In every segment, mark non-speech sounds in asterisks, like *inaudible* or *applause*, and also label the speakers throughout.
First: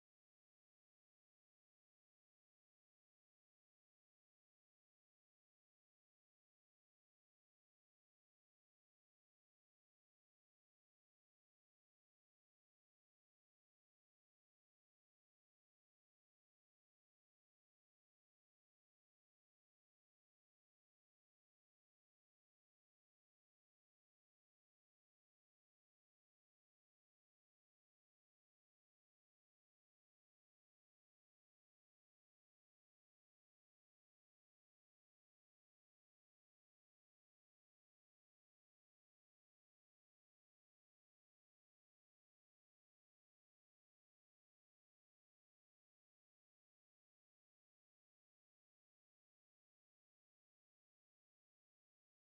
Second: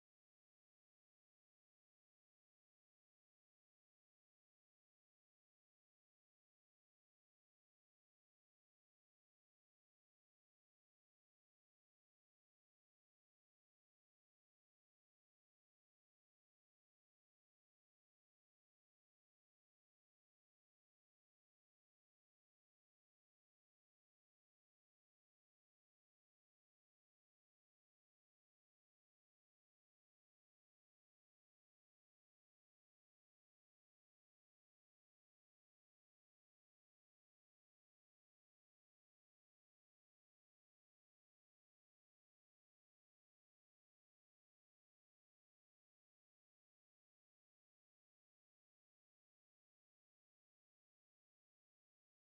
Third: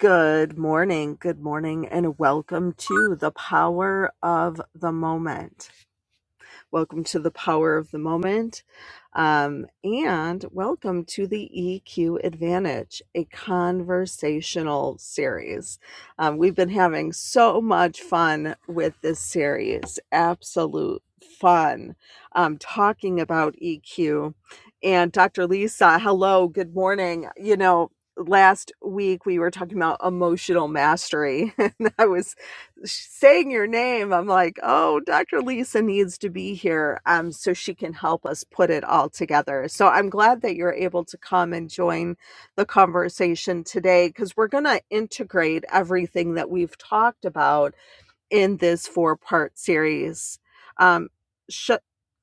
Speaker 1: Good morning, good morning, and welcome to the power of the moment. Welcome to the power of the moment. Um, and welcome to the EQ Advantage, a conversational series. Um, we've been having so much fun with this series, absolute fun, um, talking about EQ. And Dr. Lisa, hello, good morning. You know, last week we were talking about emotional mastery *laughs* and i was saying your name, I'm like, oh, Dr. Lisa needs to be here um, so she can help us put it all together. So I'm glad that you're able to come and join the conversation today because we're going to integrate everything that we've talked about in this four part series. Um, sh-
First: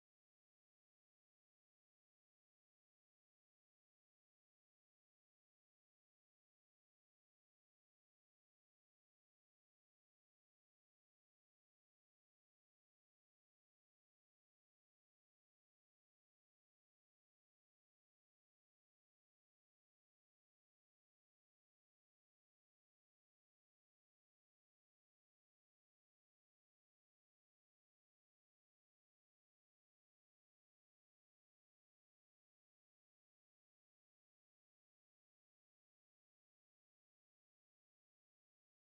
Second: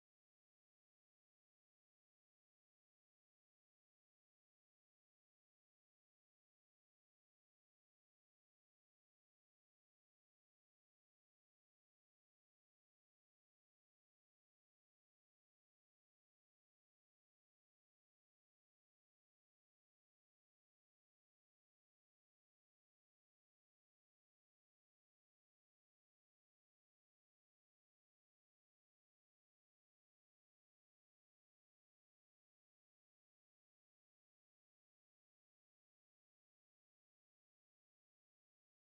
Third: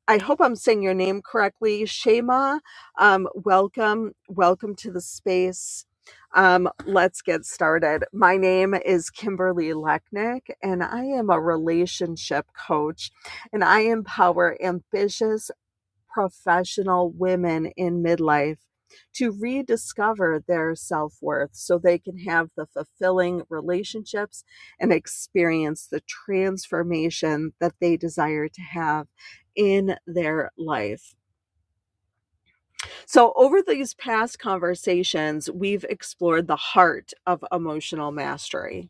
Speaker 1: I hope I'm saying your name correctly. Shema, um, welcome. Welcome to the space. Um, let's get started. My name is Kimberly Lechnick, and I am a relationship coach, and I empower ambitious professional women in midlife to rediscover their self worth so they can have the fulfilling relationships and experience the transformation that they desire to have in their life. So, over these past conversations, we've explored the heart of emotional mastery.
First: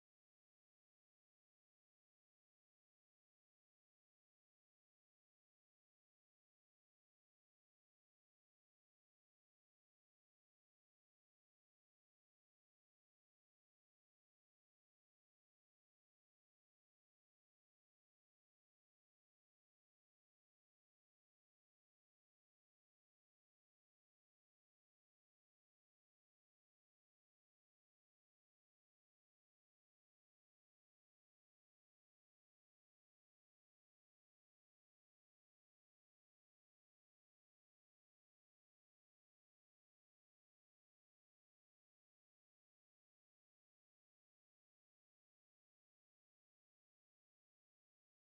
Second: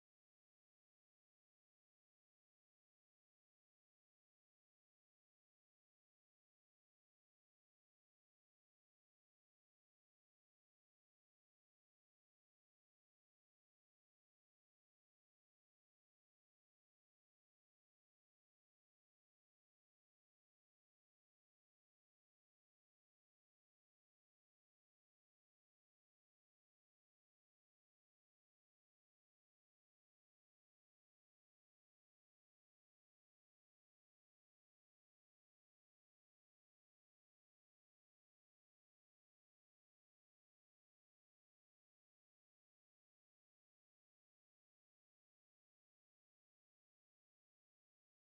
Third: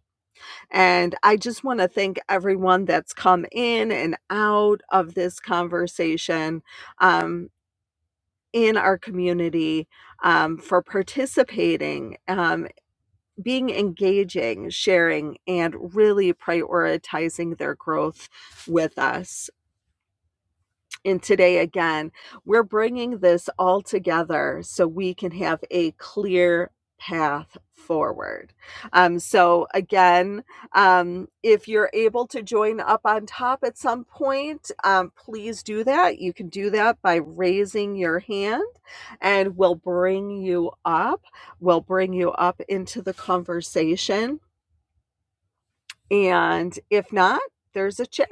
Speaker 1: And I just want to thank everyone that's come in and out of this conversation. Um, in our community um, for participating, um, being engaging, sharing, and really prioritizing their growth with us. And today, again, we're bringing this all together so we can have a clear path forward. Um, so, again, um, if you're able to join up on top at some point, um, please do that. You can do that by raising your hand, and we'll bring you up. We'll bring you up into the conversation. And if not, there's a chat.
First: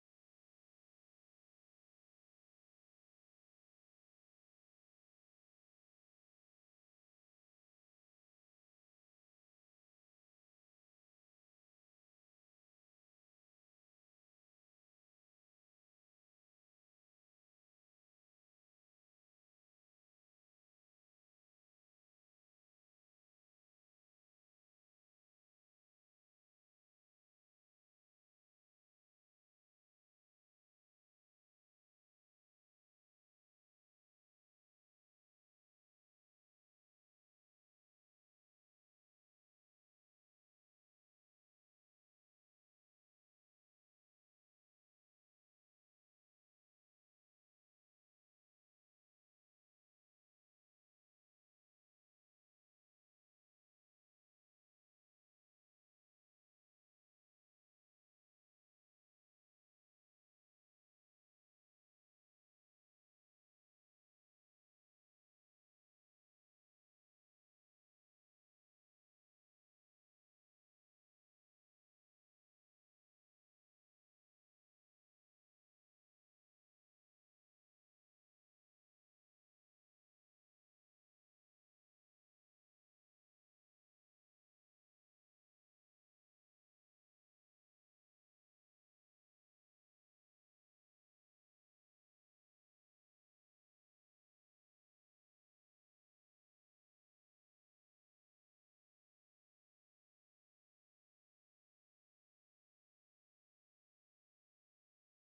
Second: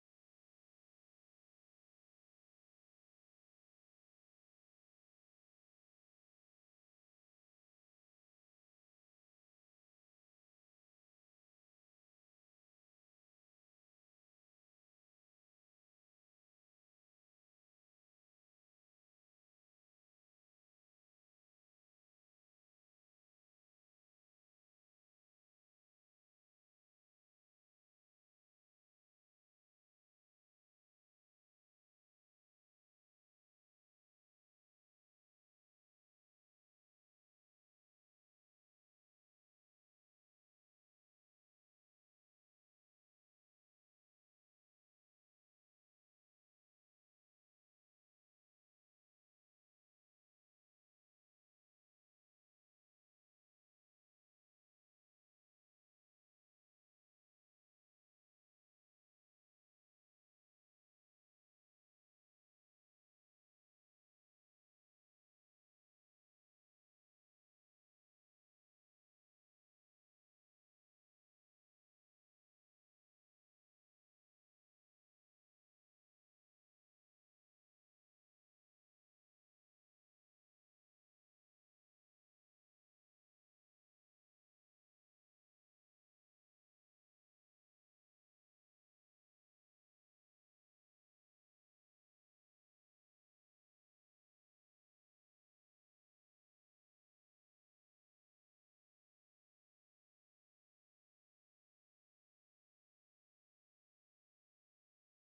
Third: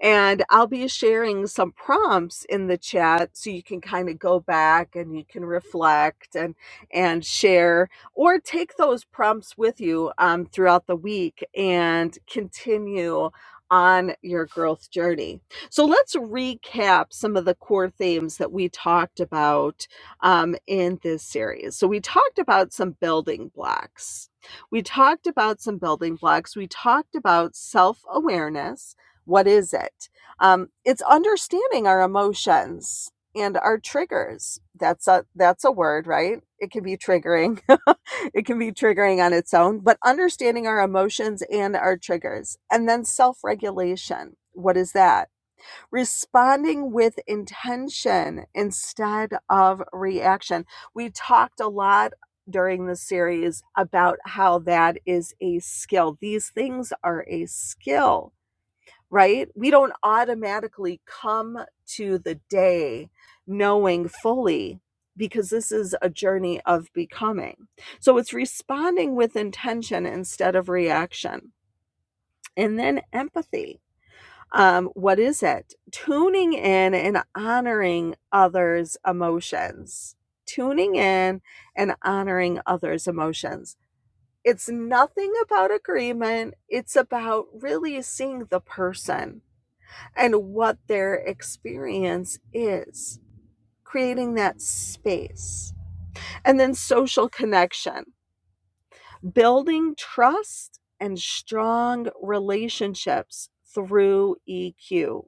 Speaker 1: And I'll be sharing some prompts in the chat so you can kind of go back and you can reflect and and share or take those prompts with you um, throughout the week and continue on your growth journey. So let's recap some of the core themes that we talked about um, in this series. So we talked about some building blocks. We talked about some building blocks. We talked about self awareness what is it? Um, it's understanding our emotions and our triggers. That's a that's a word, right? It can be triggering. *laughs* it can be triggering on its own, but understanding our emotions and our triggers. And then self-regulation. What is that? Responding with intention instead of reaction. We talked a lot during the series about how that is a skill. These things are a skill right? We don't automatically come to the day knowing fully because this is a journey of becoming. So it's responding with intention instead of reaction. And then empathy. Um, what is it? Tuning in and honoring others' emotions. Tuning in and honoring others' emotions. It's nothing about agreement. It's about really seeing the person and what their experience is, creating that space. And then social connection, building trust and strong relationships through EQ,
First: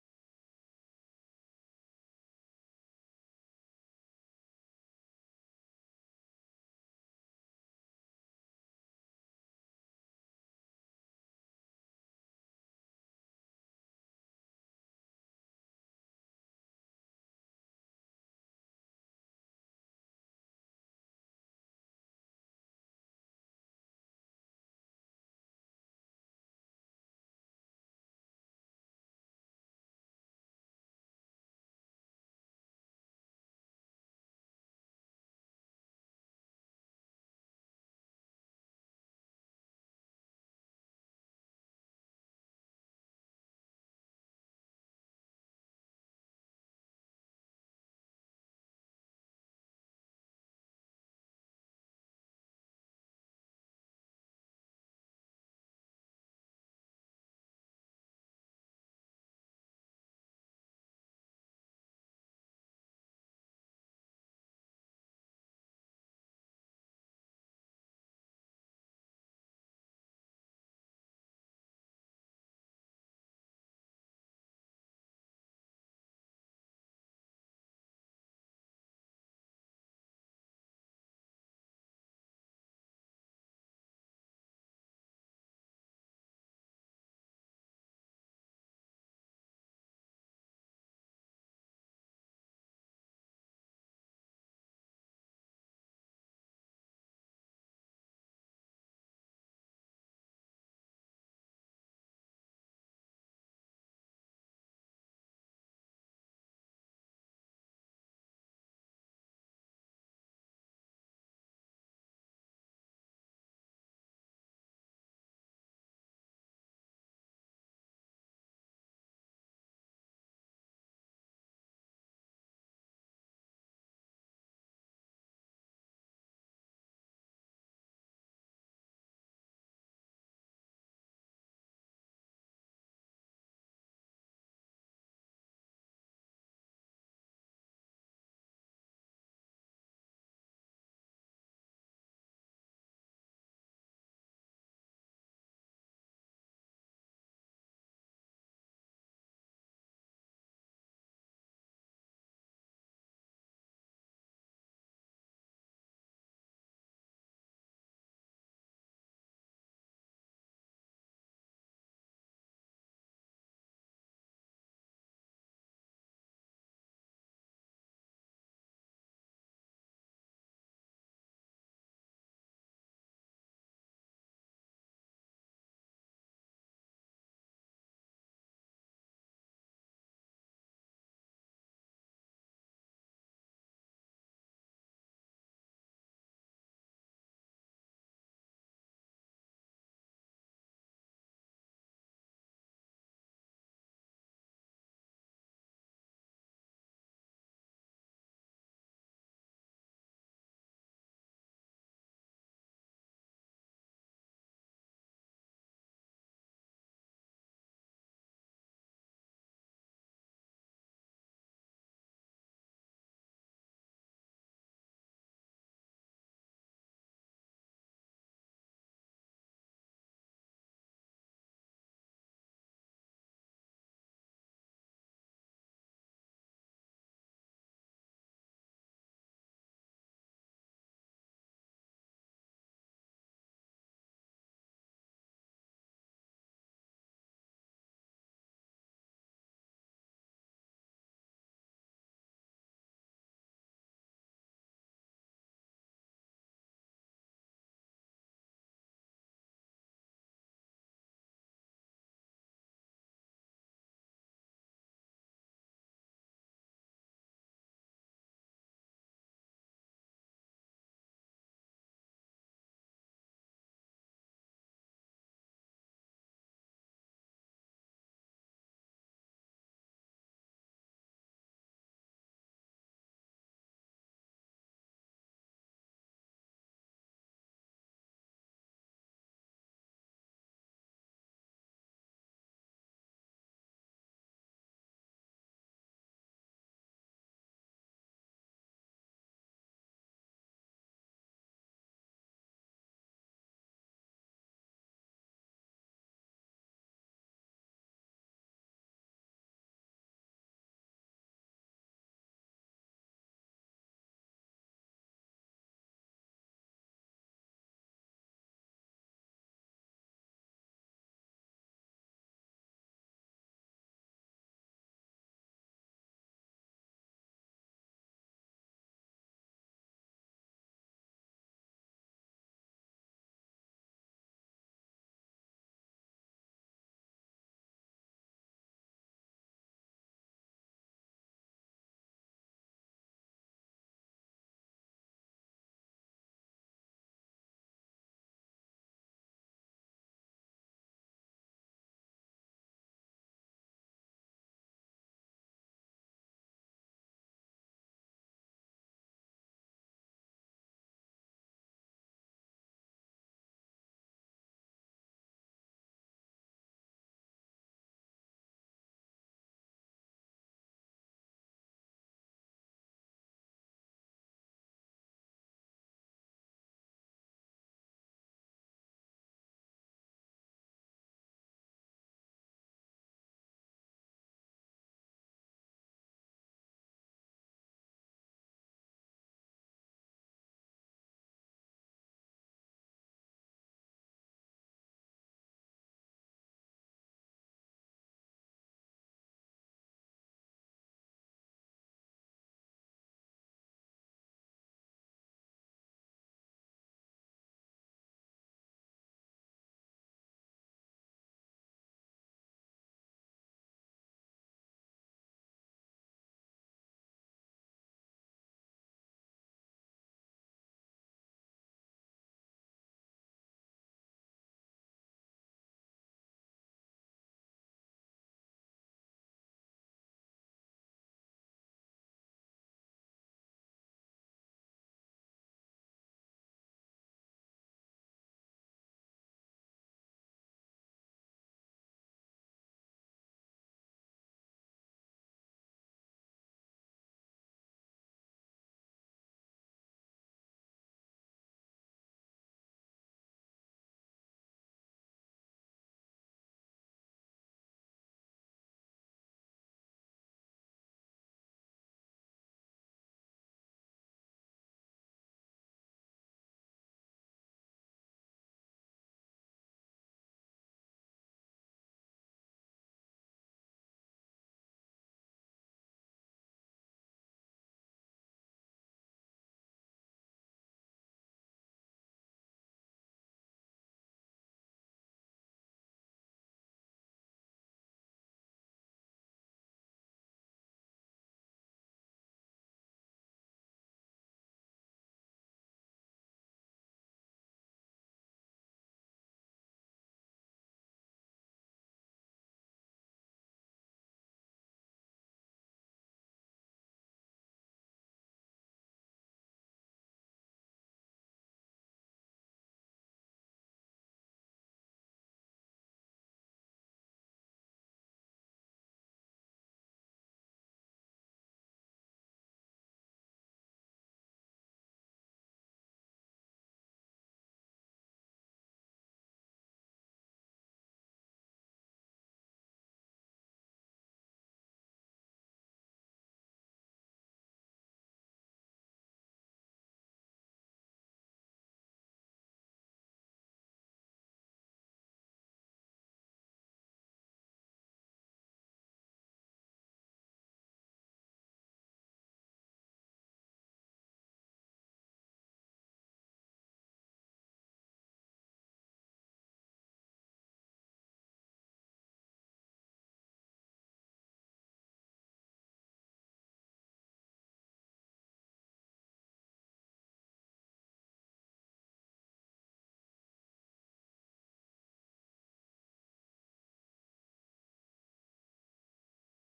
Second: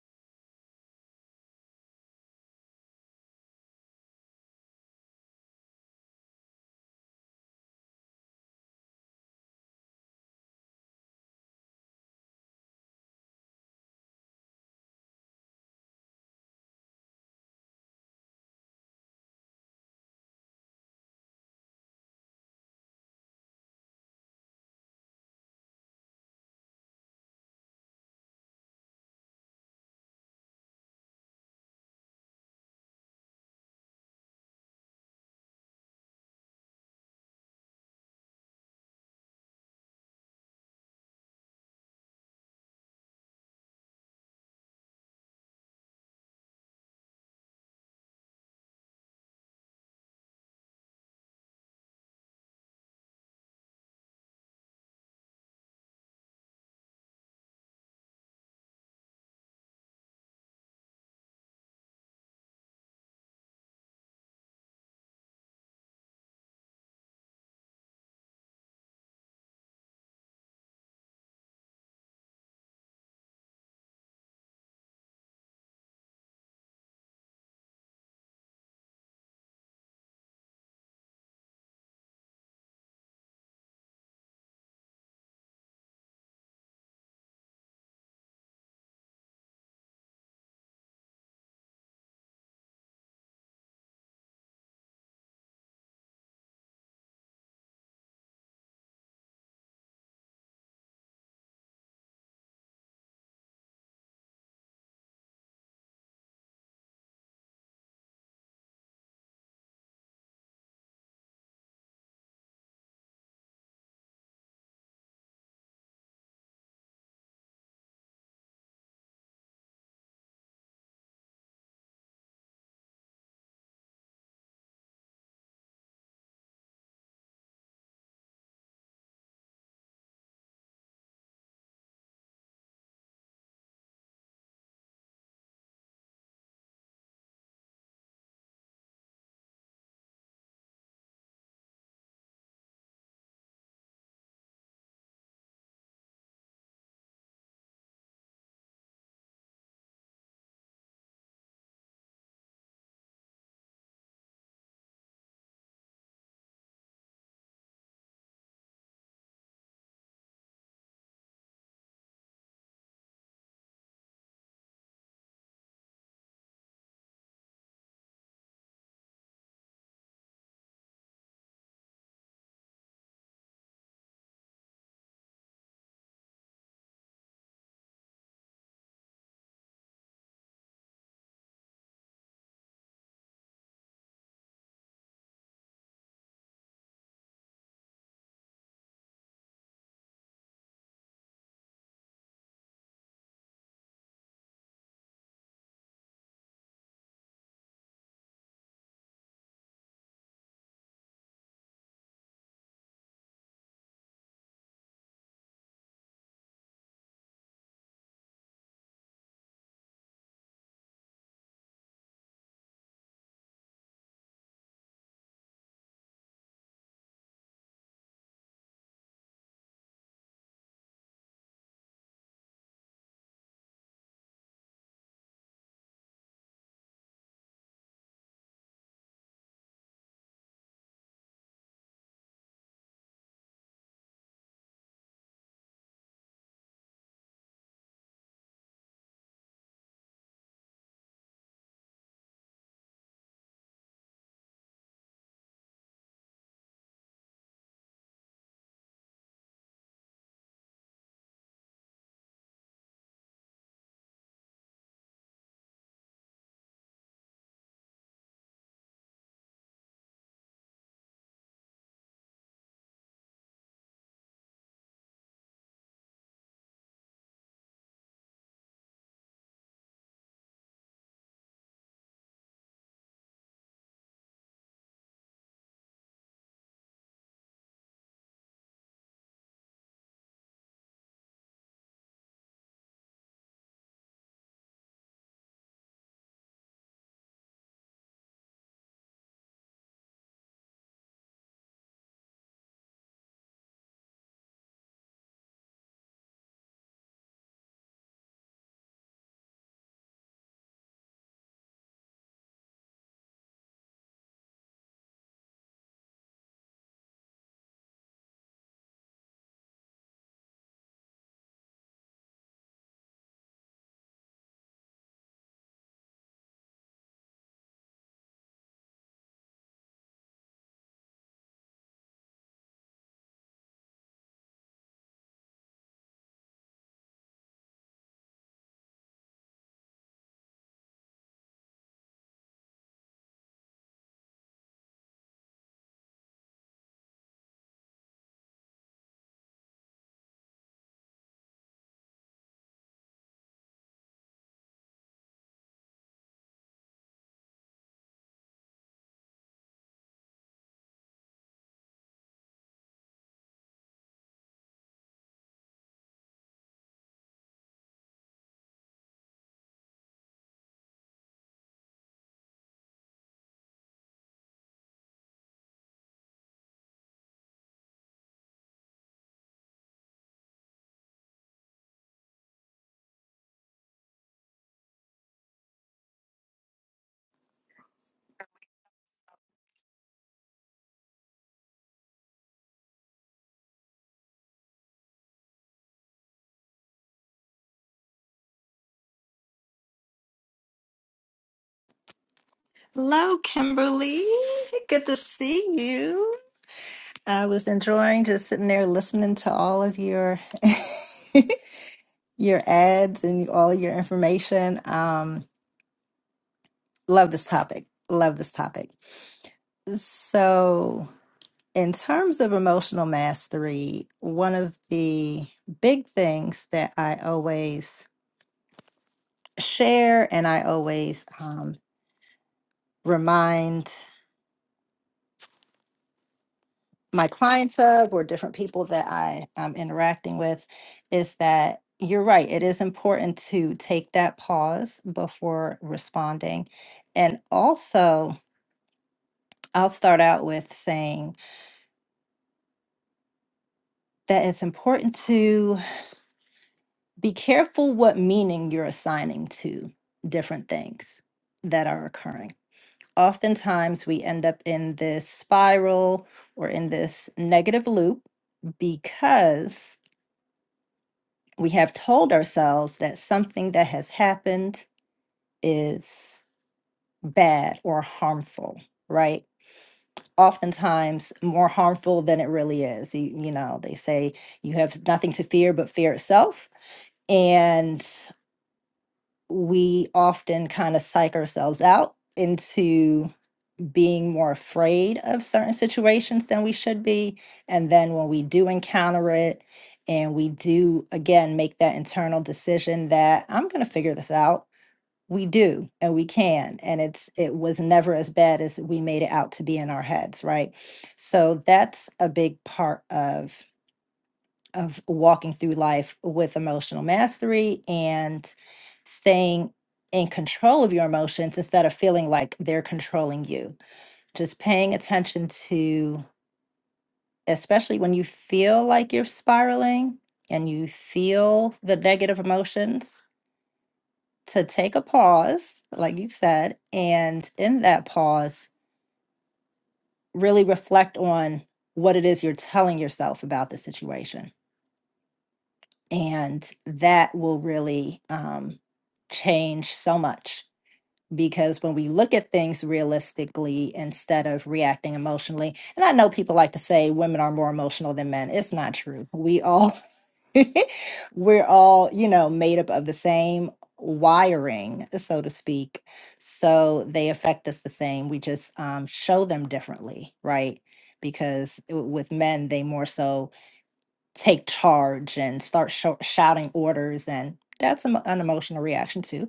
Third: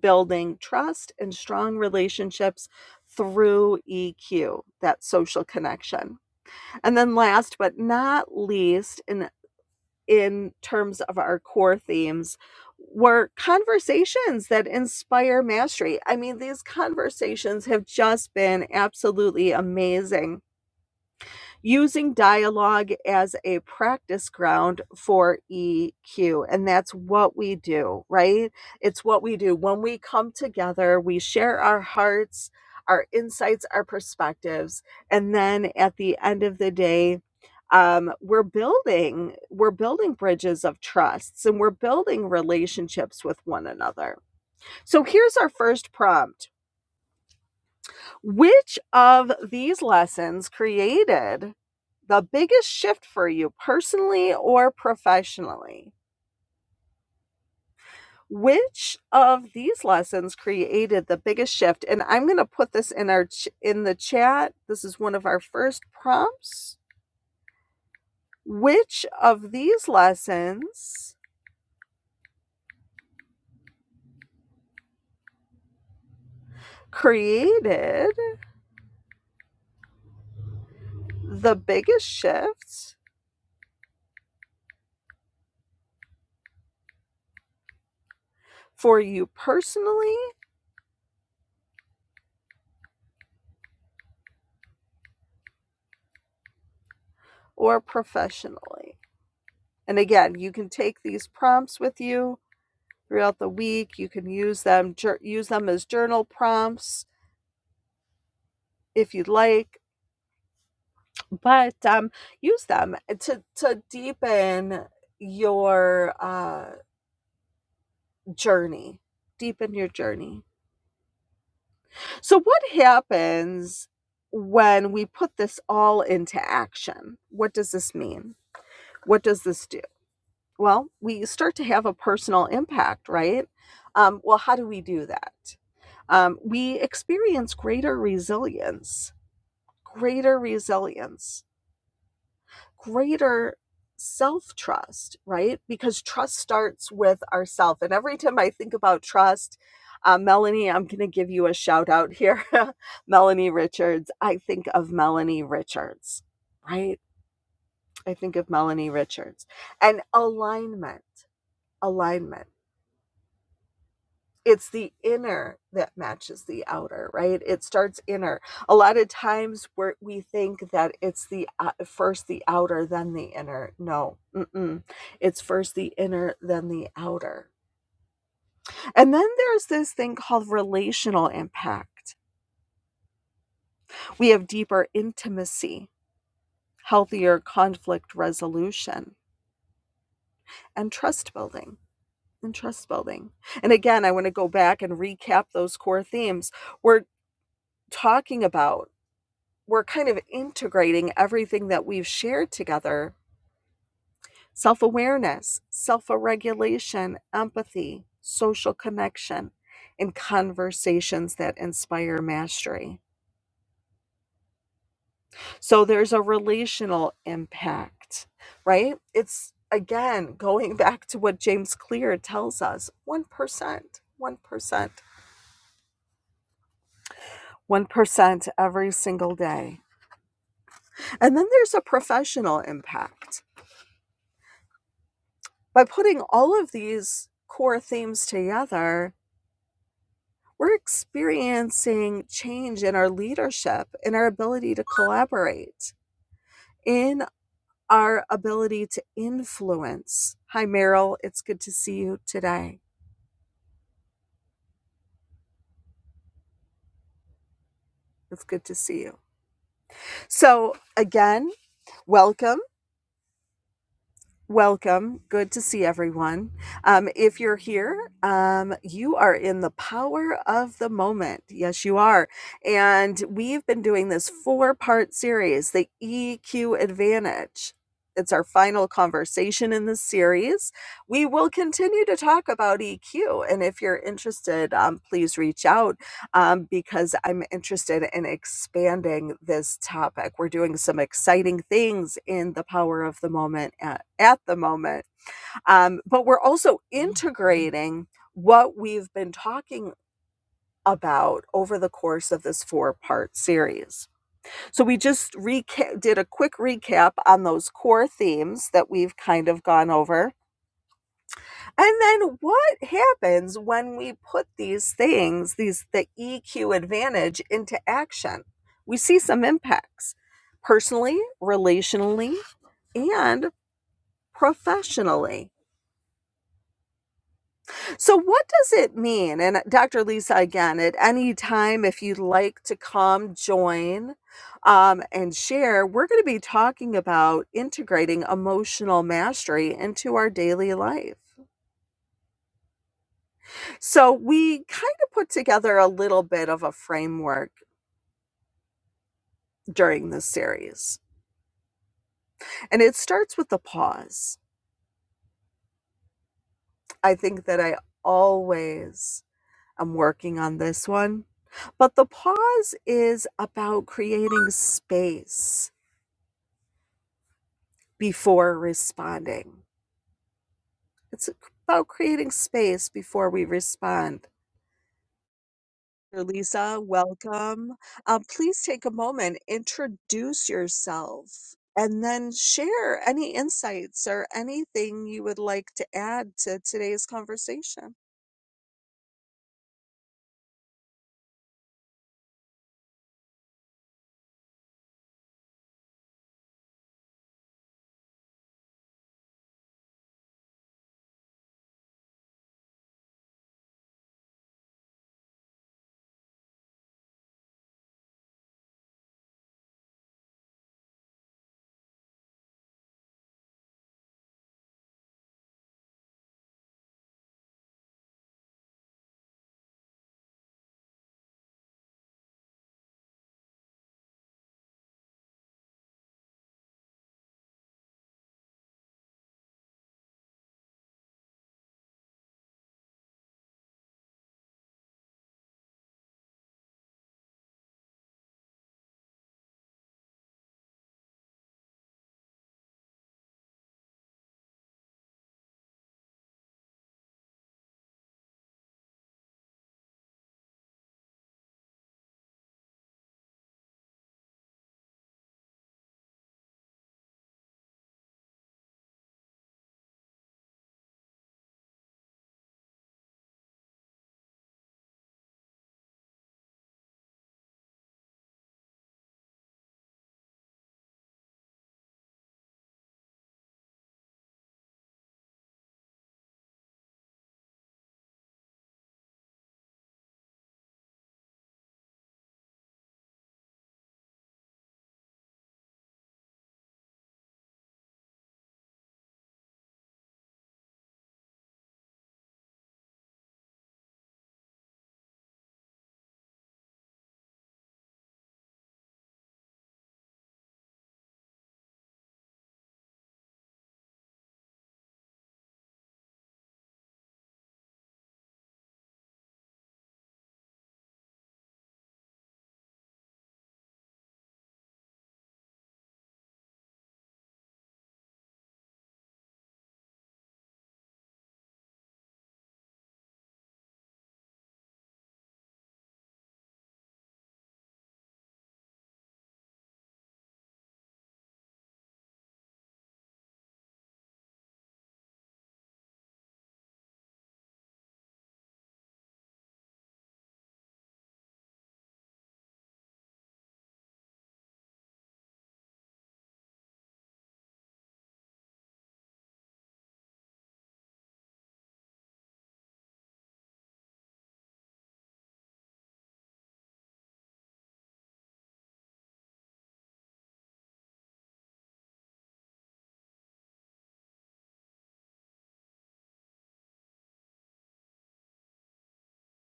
Speaker 1: building trust and strong relationships through EQ, that social connection. And then last but not least, and in terms of our core themes were conversations that inspire mastery. I mean, these conversations have just been absolutely amazing using dialogue as a practice ground for EQ. And that's what we do, right? It's what we do. When we come together, we share our hearts, our insights, our perspectives. And then at the end of the day, um, we're building we're building bridges of trusts and we're building relationships with one another so here's our first prompt which of these lessons created the biggest shift for you personally or professionally? Which of these lessons created the biggest shift? And I'm going to put this in our ch- in the chat. This is one of our first prompts. Which of these lessons created the biggest shift for you personally or professionally? And again, you can take these prompts with you throughout the week. You can use them jour- use them as journal prompts if you'd like, but um, use them to to deepen your uh, journey. Deepen your journey. So, what happens when we put this all into action? What does this mean? What does this do? Well, we start to have a personal impact, right? Um, well, how do we do that? Um, we experience greater resilience greater resilience, greater self trust, right? Because trust starts with ourself. And every time I think about trust, uh, Melanie, I'm going to give you a shout out here. *laughs* Melanie Richards. I think of Melanie Richards, right? I think of Melanie Richards. And alignment, alignment it's the inner that matches the outer right it starts inner a lot of times where we think that it's the uh, first the outer then the inner no mm-mm. it's first the inner then the outer and then there's this thing called relational impact we have deeper intimacy healthier conflict resolution and trust building and trust building and again i want to go back and recap those core themes we're talking about we're kind of integrating everything that we've shared together self awareness, self regulation, empathy, social connection, and conversations that inspire mastery. So there's a relational impact, right? It's again going *laughs* back to what James Clear tells us 1%, 1%. 1% every single day. And then there's a professional impact. by putting all of these core themes together, we're experiencing change in our leadership, in our ability to collaborate, in our ability to influence. Hi, Meryl. It's good to see you today. It's good to see you. So, again, welcome Welcome. Good to see everyone. Um, if you're here, um, you are in the power of the moment. Yes, you are. And we've been doing this four part series, the EQ Advantage. It's our final conversation in this series. We will continue to talk about EQ. And if you're interested, um, please reach out um, because I'm interested in expanding this topic. We're doing some exciting things in the power of the moment at, at the moment, um, but we're also integrating what we've been talking about over the course of this four part series. So we just reca- did a quick recap on those core themes that we've kind of gone over. And then what happens when we put these things, these the EQ advantage into action? We see some impacts personally, relationally, and professionally. So what does it mean? And Dr. Lisa again, at any time if you'd like to come join um, and share, we're going to be talking about integrating emotional mastery into our daily life. So we kind of put together a little bit of a framework during this series. And it starts with the pause. I think that I always am working on this one. But the pause is about creating space before responding. It's about creating space before we respond. Lisa, welcome. Uh, please take a moment, introduce yourself, and then share any insights or anything you would like to add to today's conversation.
Speaker 2: Hello, Kimberly. Good to see you. I was enjoying just sitting there listening to all of your *laughs* your ads and all your information. Um, love this topic. Love this topic. So, in terms of emotional mastery, one of the big things that I always share and I always um, remind my clients of or different people that I am interacting with is that you're right. It is important to take that pause before responding. And also, I'll start out with saying that it's important to be careful what meaning you're assigning to different things that are occurring. Oftentimes, we end up in this spiral or in this negative loop because we have told ourselves that something that has happened is bad or harmful, right? Oftentimes more harmful than it really is. You, you know, they say you have nothing to fear but fear itself. And we often kind of psych ourselves out into being more afraid of certain situations than we should be. And then when we do encounter it, and we do again make that internal decision that I'm going to figure this out we do and we can and it's it was never as bad as we made it out to be in our heads right so that's a big part of of walking through life with emotional mastery and staying in control of your emotions instead of feeling like they're controlling you just paying attention to especially when you feel like you're spiraling and you feel the negative emotions to take a pause, like you said, and in that pause, really reflect on what it is you're telling yourself about the situation. And that will really um, change so much because when we look at things realistically instead of reacting emotionally, and I know people like to say women are more emotional than men. It's not true. We all *laughs* we're all, you know, made up of the same wiring, so to speak. So they affect us the same. We just um, show them differently, right? Because w- with men, they more so take charge and start sho- shouting orders, and that's an an emotional reaction too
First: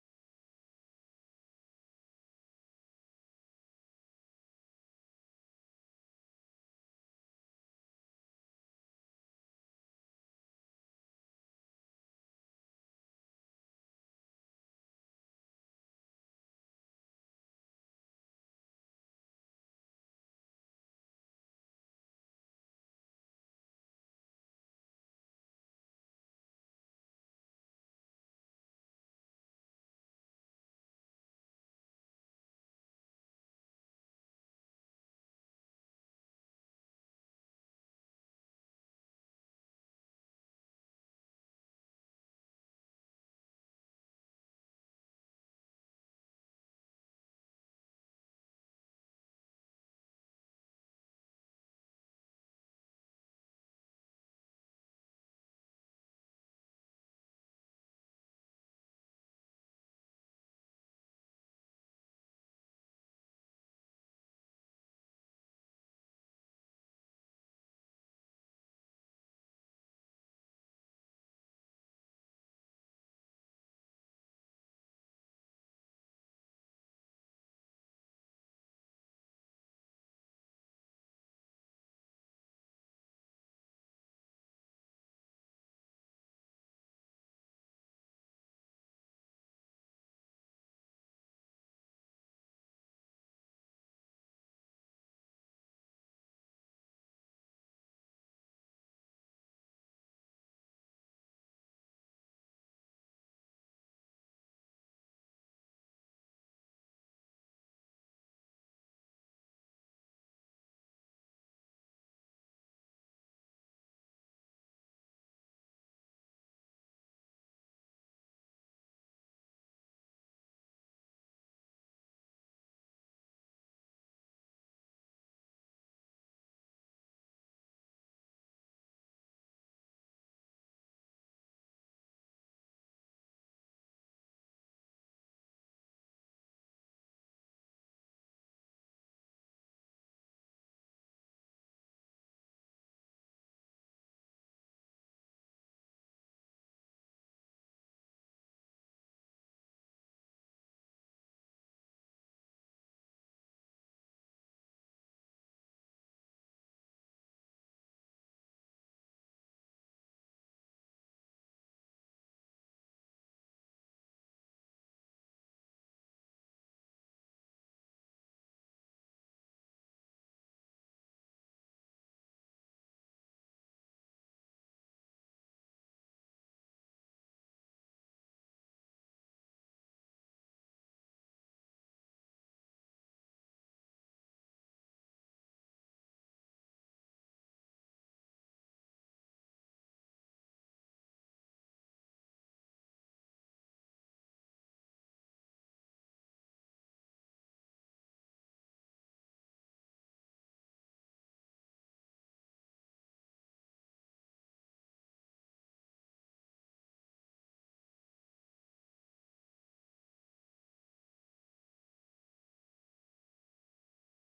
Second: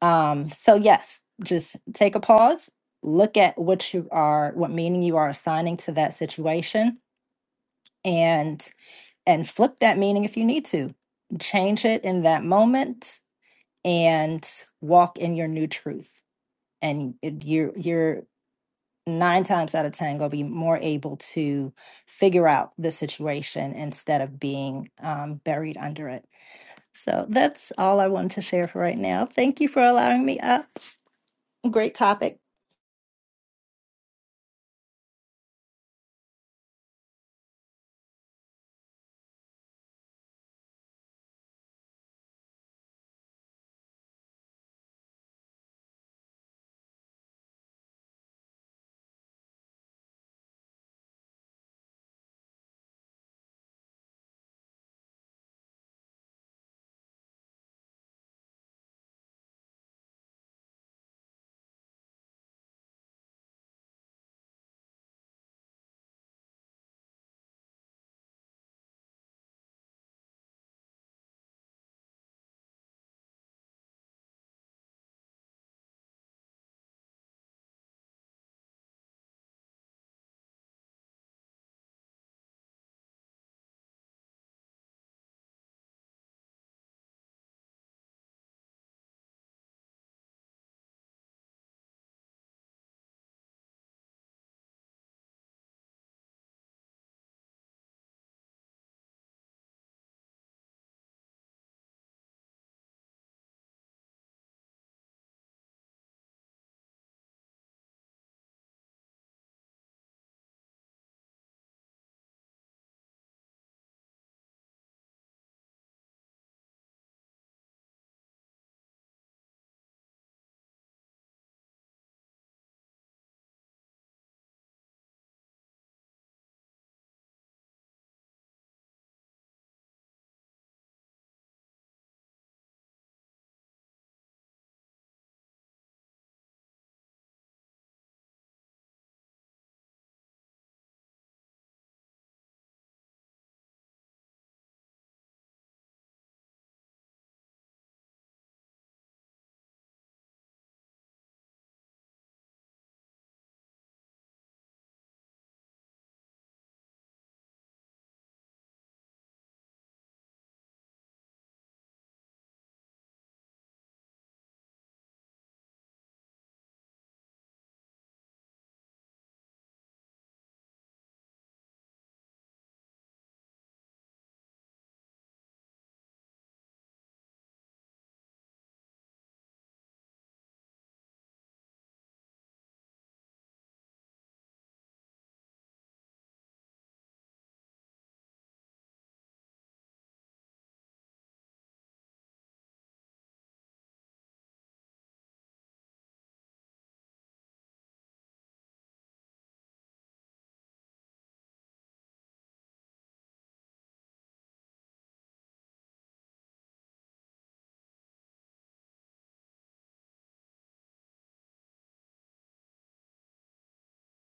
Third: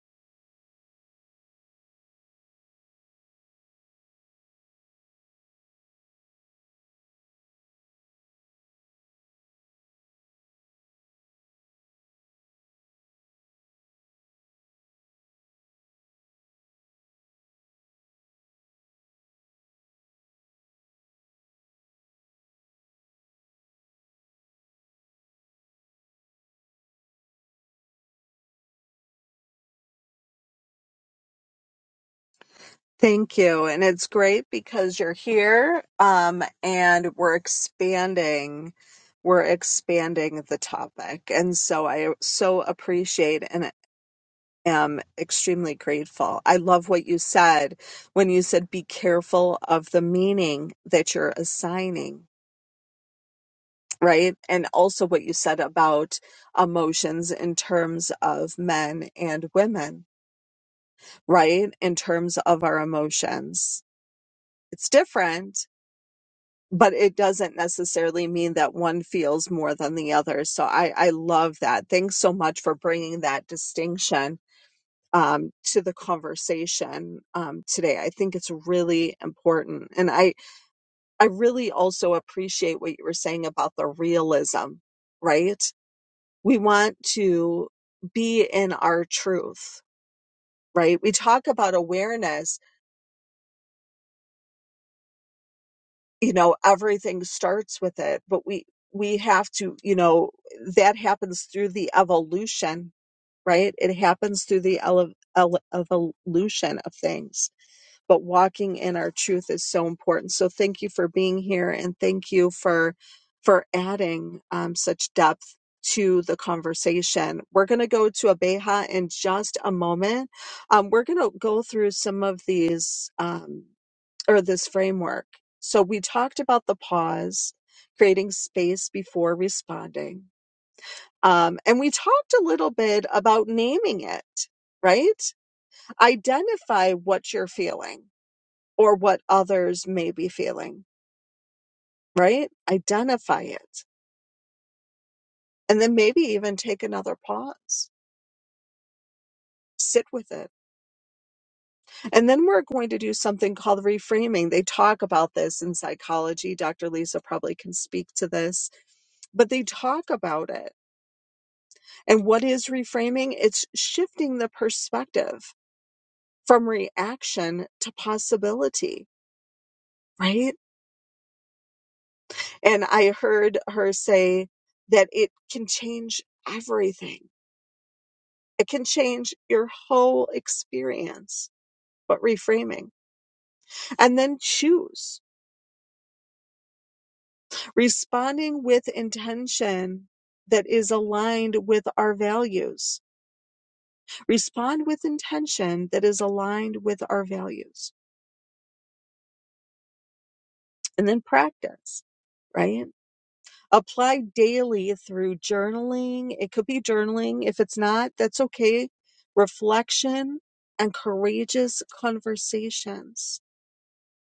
Speaker 2: um, so yes, just take a pause, look at what you are, what meaning you are assigning to that situation, and and flip that meaning if you need to. Change it in that moment and walk in your new truth. And it- you're you're nine times out of ten gonna be more able to figure out the situation instead of being um, buried under it. So that's all I wanted to share for right now. Thank you for allowing me up. Great topic.
Speaker 1: Thank you. And it's great because you're here um, and we're expanding. We're expanding the topic. And so I so appreciate and am extremely grateful. I love what you said when you said, be careful of the meaning that you're assigning, right? And also what you said about emotions in terms of men and women, right? In terms of our emotions, it's different. But it doesn't necessarily mean that one feels more than the other. So I, I love that. Thanks so much for bringing that distinction um, to the conversation um, today. I think it's really important, and I I really also appreciate what you were saying about the realism. Right, we want to be in our truth. Right, we talk about awareness. You know, everything starts with it, but we we have to. You know, that happens through the evolution. Right, it happens through the ele- ele- evolution of things but walking in our truth is so important. So thank you for being here and thank you for for adding um, such depth to the conversation. We're going to go to Abeja in just a moment. Um, we're going to go through some of these um, or this framework. So we talked about the pause, creating space before responding. Um, and we talked a little bit about naming it, right? Identify what you're feeling or what others may be feeling, right? Identify it. And then maybe even take another pause, sit with it. And then we're going to do something called reframing. They talk about this in psychology. Dr. Lisa probably can speak to this, but they talk about it. And what is reframing? It's shifting the perspective from reaction to possibility, right? And I heard her say that it can change everything It can change your whole experience, but reframing. And then choose responding with intention that is aligned with our values. Respond with intention that is aligned with our values. And then practice, right? Apply daily through journaling. It could be journaling. If it's not, that's okay. Reflection and courageous conversations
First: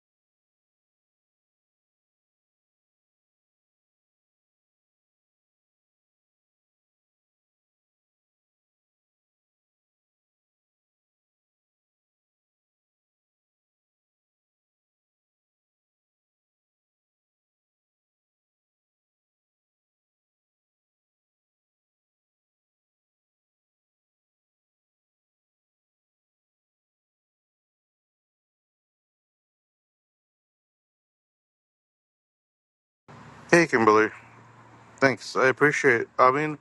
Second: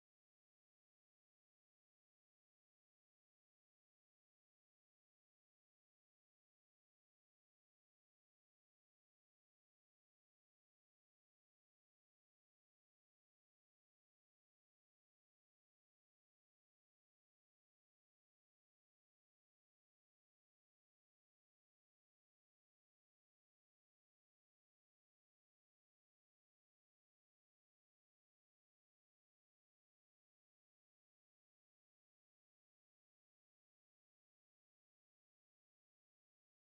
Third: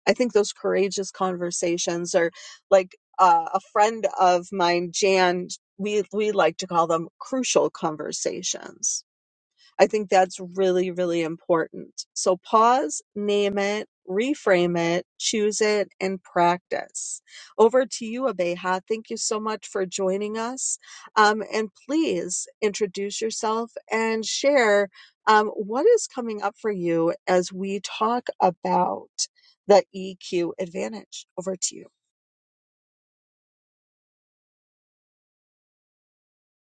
Speaker 1: I think those courageous conversations are like uh, a friend of mine, Jan. We we like to call them crucial conversations I think that's really, really important. So pause, name it, reframe it, choose it, and practice. Over to you, Abeha. Thank you so much for joining us. Um, and please introduce yourself and share um, what is coming up for you as we talk about the EQ advantage. Over to you.
Speaker 3: Hey, Kimberly. Thanks. I appreciate it. I mean,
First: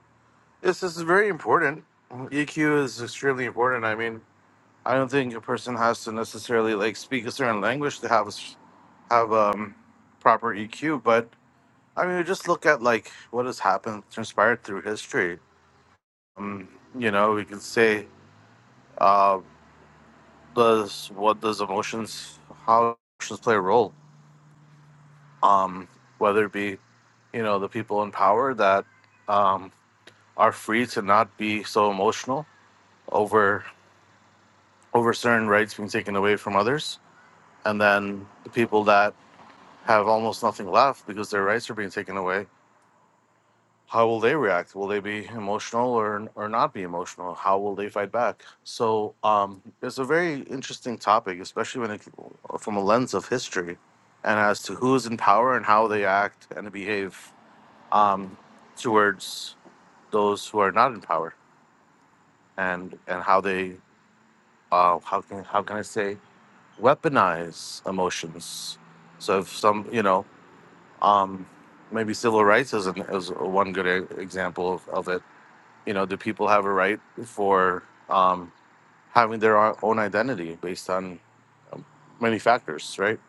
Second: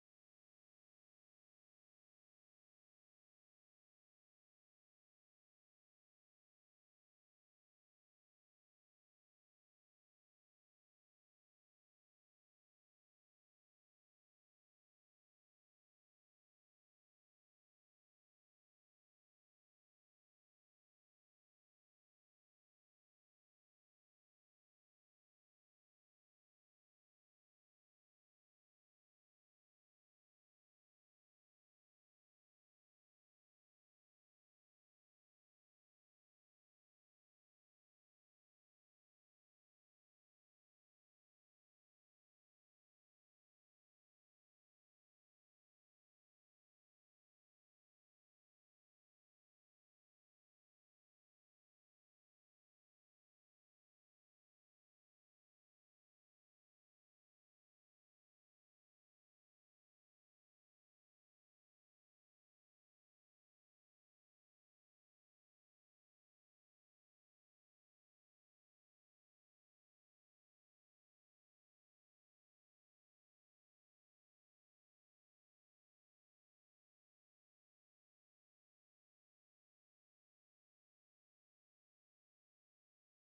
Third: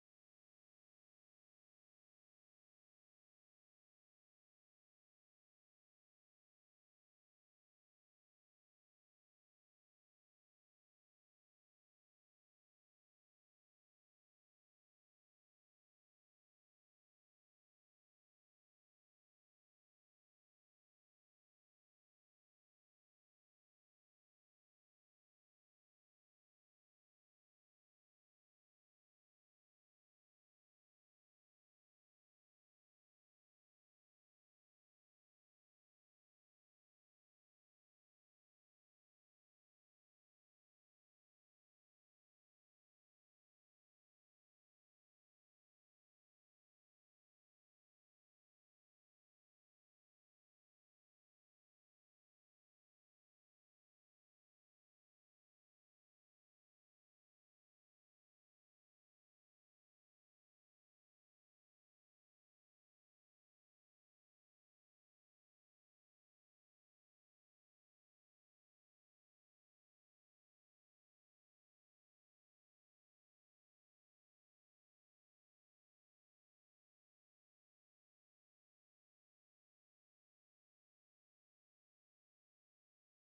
Speaker 3: this, this is very important. EQ is extremely important. I mean, I don't think a person has to necessarily like speak a certain language to have a s- have um proper EQ, but I mean, just look at like what has happened transpired through history. Um, you know, we can say uh does what does emotions how emotions play a role? Um, whether it be, you know, the people in power that um are free to not be so emotional over over certain rights being taken away from others, and then the people that have almost nothing left because their rights are being taken away. How will they react? Will they be emotional or or not be emotional? How will they fight back? So um, it's a very interesting topic, especially when it, from a lens of history, and as to who is in power and how they act and behave um, towards those who are not in power, and and how they uh, how can how can I say weaponize emotions. So if some, you know, um, maybe civil rights is, an, is one good e- example of, of it. You know, do people have a right for um, having their o- own identity based on um, many factors, right?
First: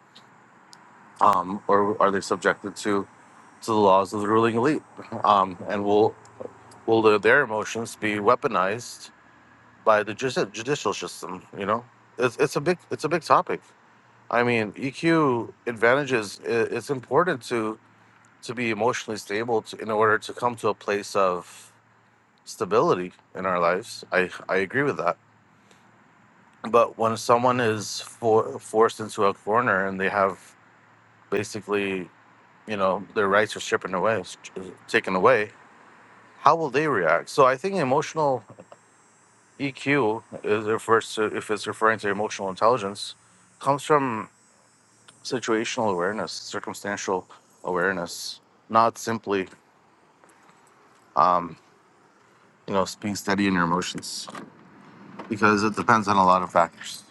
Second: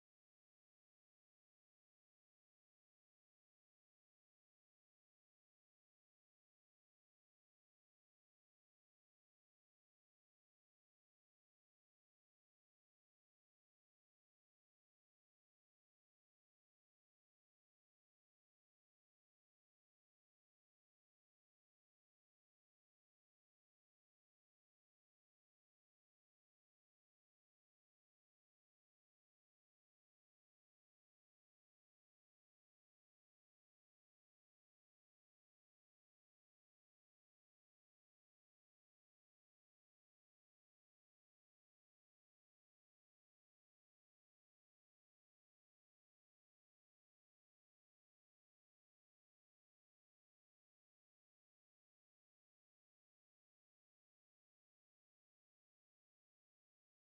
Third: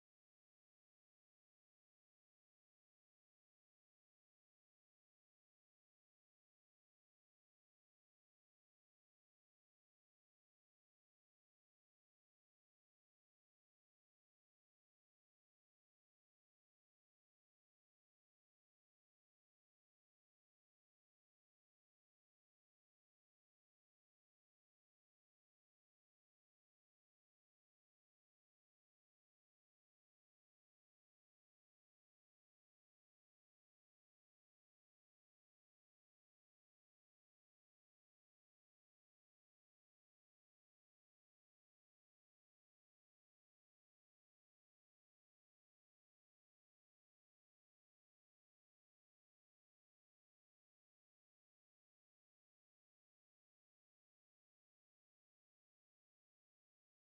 Speaker 3: Um, or are they subjected to to the laws of the ruling elite? Um, and will will the, their emotions be weaponized by the judici- judicial system? You know, it's, it's a big it's a big topic. I mean, EQ advantages. i- It's important to to be emotionally stable to, in order to come to a place of stability in our lives. I I agree with that. But when someone is for, forced into a corner and they have basically, you know, their rights are stripped away, taken away, how will they react? So I think emotional EQ is refers to if it's referring to emotional intelligence, comes from situational awareness, circumstantial awareness, not simply, um, you know, being steady in your emotions, because it depends on a lot of factors,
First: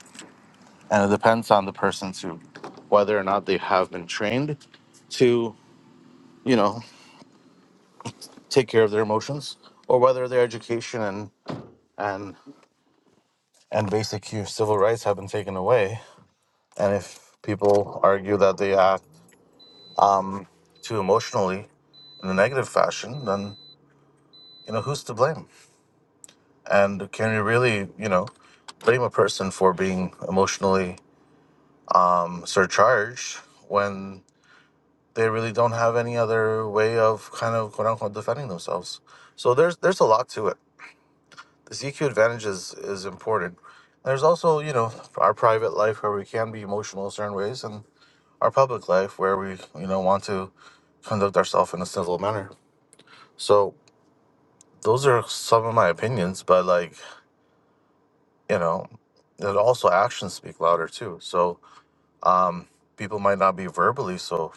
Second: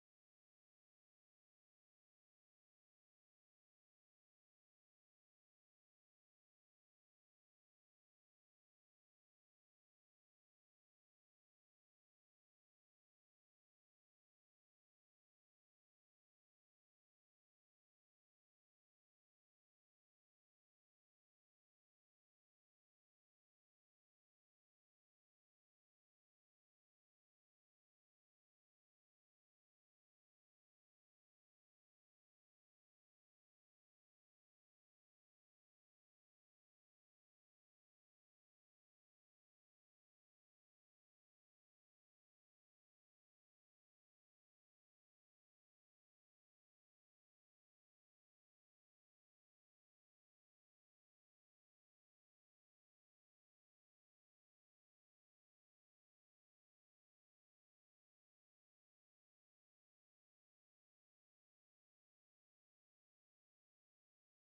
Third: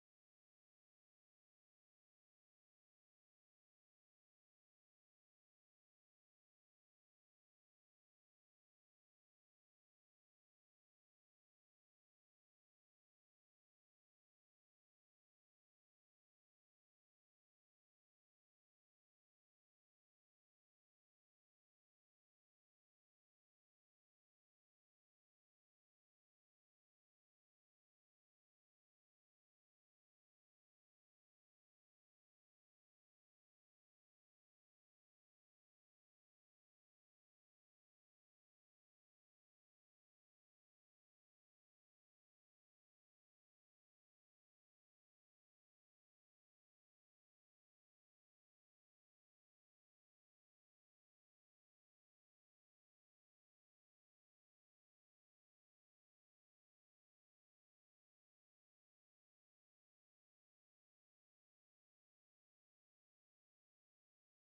Speaker 3: and it depends on the person to whether or not they have been trained to, you know, take care of their emotions, or whether their education and and and basic hu- civil rights have been taken away, and if people argue that they act too emotionally in a negative fashion, then you know who's to blame? And can you really, you know, blame a person for being emotionally um, surcharged when they really don't have any other way of kind of quote unquote defending themselves? So there's there's a lot to it. The EQ advantage is is important. There's also, you know, our private life where we can be emotional in certain ways, and our public life where we, you know, want to conduct ourselves in a civil manner. So those are some of my opinions, but like, you know, and also actions speak louder too. So Um, people might not be verbally so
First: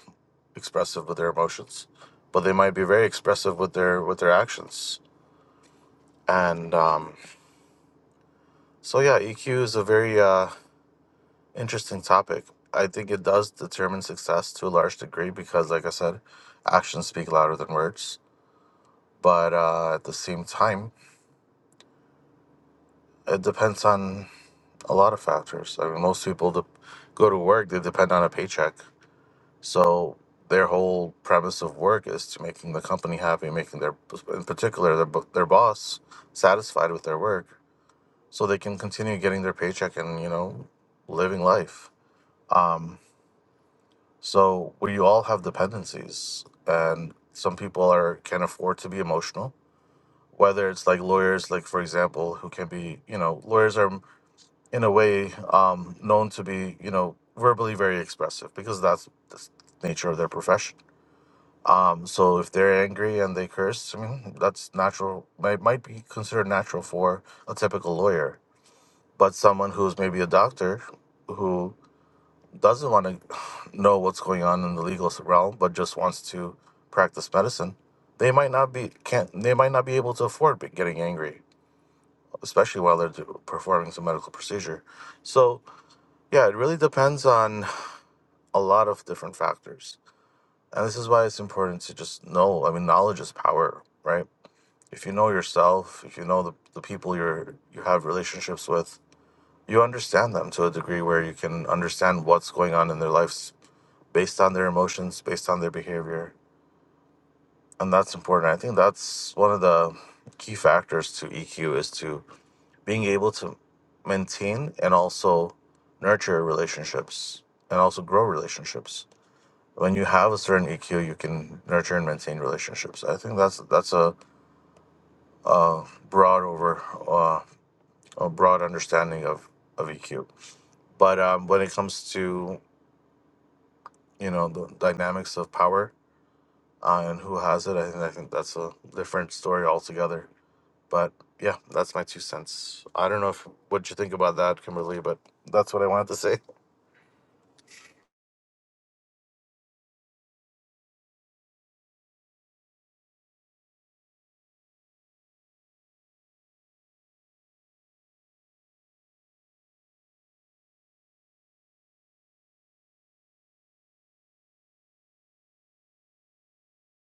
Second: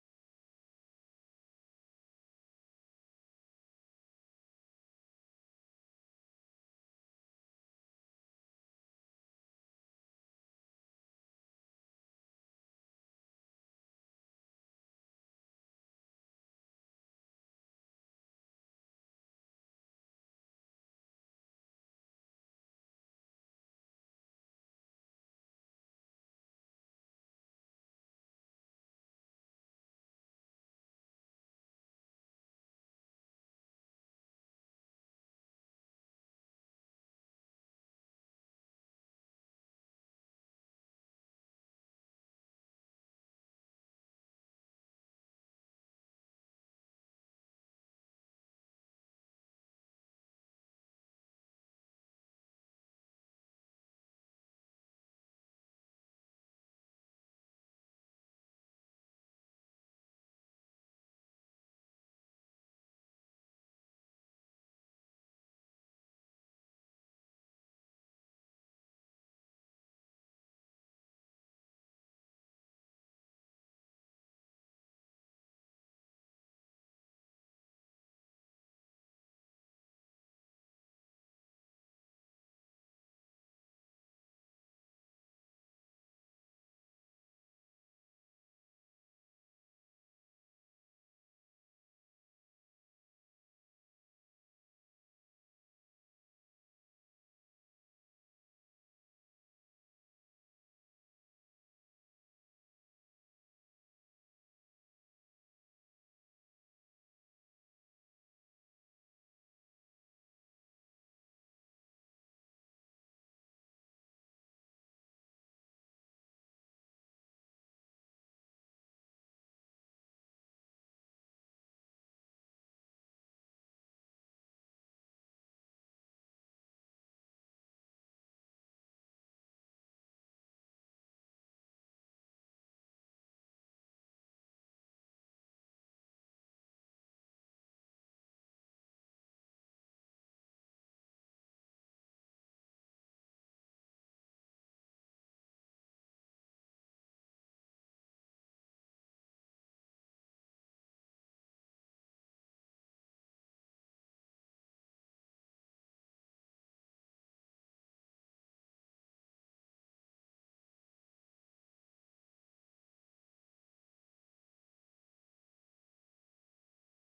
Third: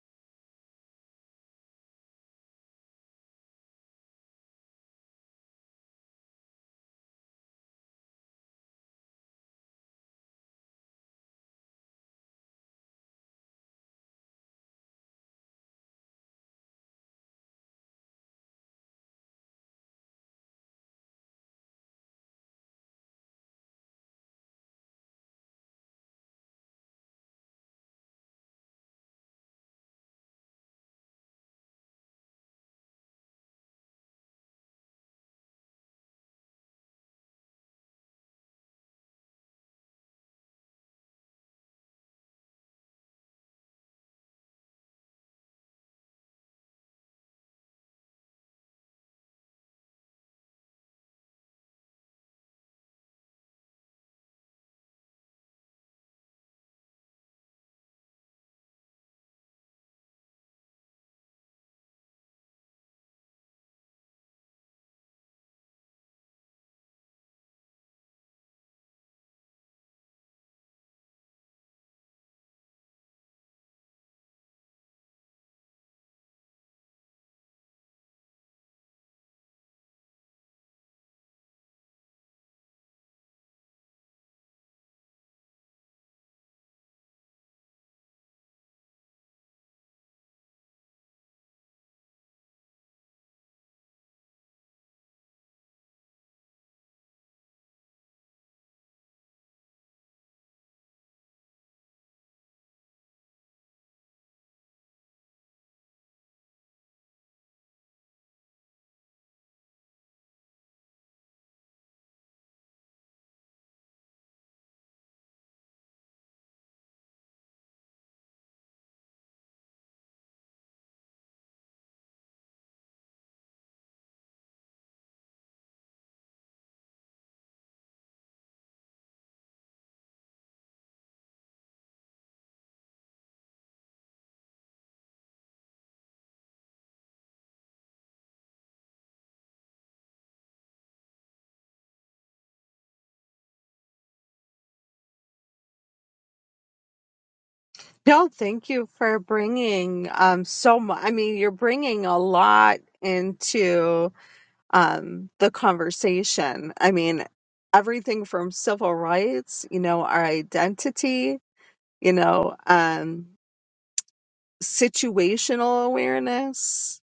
Speaker 3: expressive with their emotions, but they might be very expressive with their with their actions. And um, so, yeah, EQ is a very uh, interesting topic. I think it does determine success to a large degree because, like I said, actions speak louder than words. But uh, at the same time, it depends on a lot of factors. I mean, most people de- go to work; they depend on a paycheck. So their whole premise of work is to making the company happy, making their, in particular, their bo- their boss satisfied with their work, so they can continue getting their paycheck and you know, living life. Um, so we all have dependencies, and some people are can afford to be emotional. Whether it's like lawyers, like for example, who can be, you know, lawyers are in a way um, known to be, you know, verbally very expressive because that's the nature of their profession Um, so if they're angry and they curse, I mean, that's natural. Might might be considered natural for a typical lawyer, but someone who's maybe a doctor who doesn't want to *sighs* know what's going on in the legal realm, but just wants to practice medicine, they might not be can't they might not be able to afford be- getting angry, especially while they're do- performing some medical procedure. So yeah, it really depends on *sighs* a lot of different factors, and this is why it's important to just know. I mean, knowledge is power, right? if you know yourself, if you know the, the people you're you have relationships with, you understand them to a degree where you can understand what's going on in their lives based on their emotions, based on their behavior. And that's important. I think that's one of the key factors to EQ is to being able to maintain and also nurture relationships and also grow relationships. When you have a certain EQ, you can nurture and maintain relationships. I think that's that's a broad over uh, a broad understanding of of EQ. But um, when it comes to you know the dynamics of power uh, and who has it, I think I think that's a different story altogether. But yeah, that's my two cents. I don't know if what you think about that, Kimberly, but that's what I wanted to say.
Speaker 1: No, thank you for bringing um, so much. I mean, you're bringing a lot into um, the conversation. I mean, everything from civil rights, you know, our identity, you know, um, situational awareness,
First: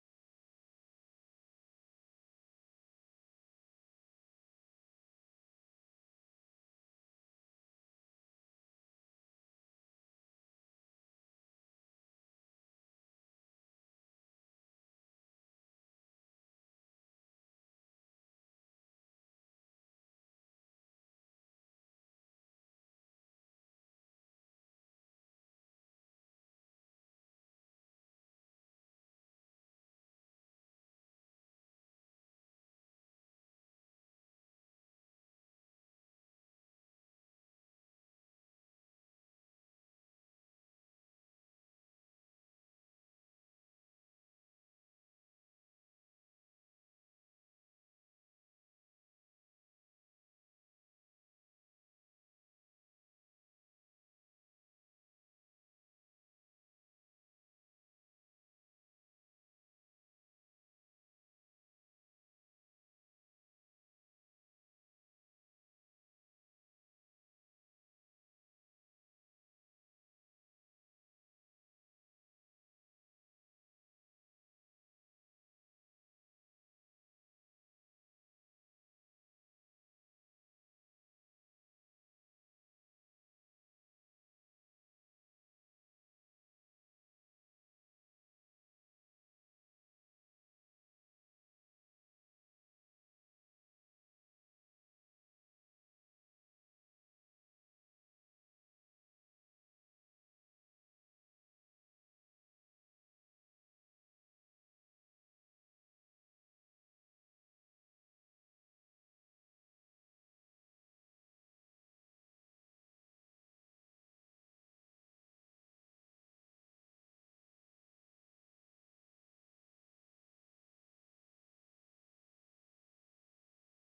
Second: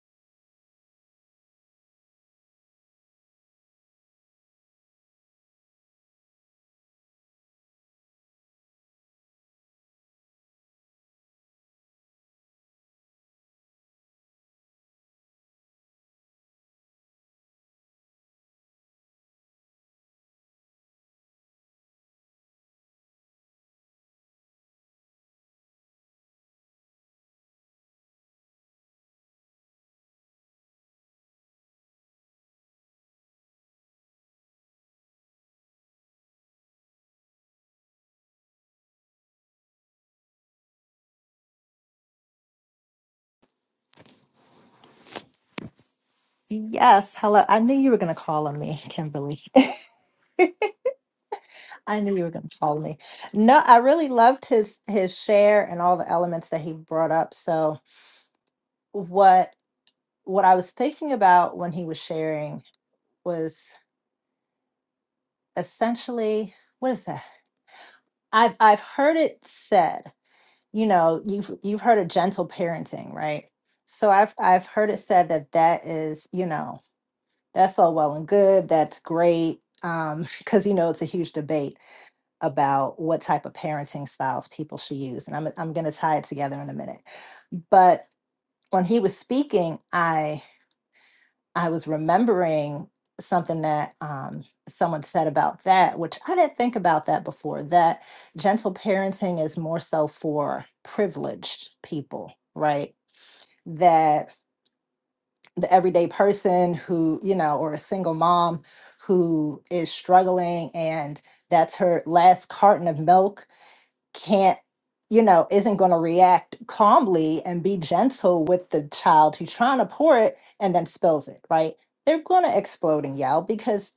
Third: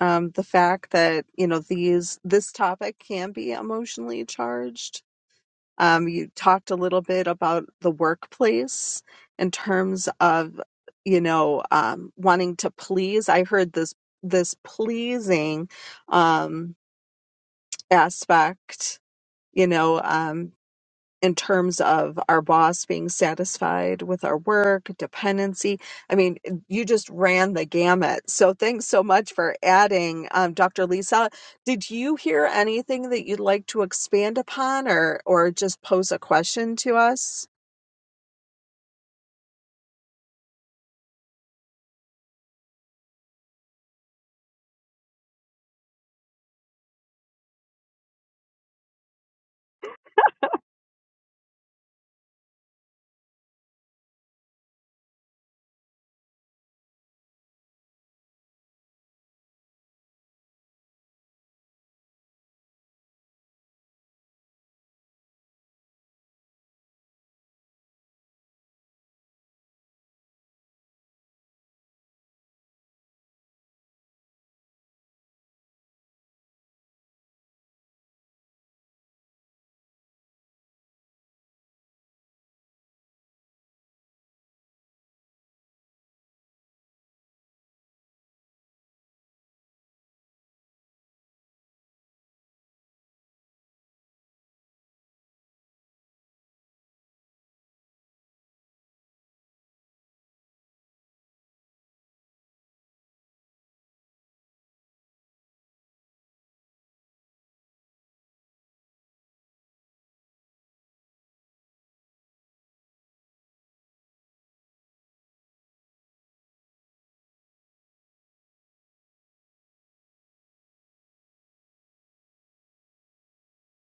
Speaker 1: um, the fact that you know these this topic can be emotionally charged. Um, you talked a little bit about the workplace in terms of you know um, wanting to please. I heard this this pleasing um, aspect you know, um, in terms of our boss being satisfied with our work, dependency. I mean, you just ran the gamut. So thanks so much for adding, um, Dr. Lisa. Did you hear anything that you'd like to expand upon, or or just pose a question to us?
Speaker 2: Yes, hello. I knew you were going to call on me, Kimberly. *laughs* I knew you were going to call me. No, I really loved his his share and all the elements that he brought up. So what what I was thinking about when he was sharing was essentially what is that? I've I've heard it said, you know, you've you've heard of gentle parenting, right? So I've I've heard it said that that is, you know, that's all well and good, that's great, um, *laughs* because you know it's a huge debate about what type of parenting styles people should use. And I'm I'm gonna tie it together in a minute. But when he was speaking, I I was remembering something that um, someone said about that, which I didn't think about that before. That gentle parenting is more so for privileged people, right? That the everyday person who you know, or a single mom who is struggling and that's her last carton of milk can't you know isn't going to react calmly and be gentle with the child who's trying to pour it and then spills it right they're going to explode and yell because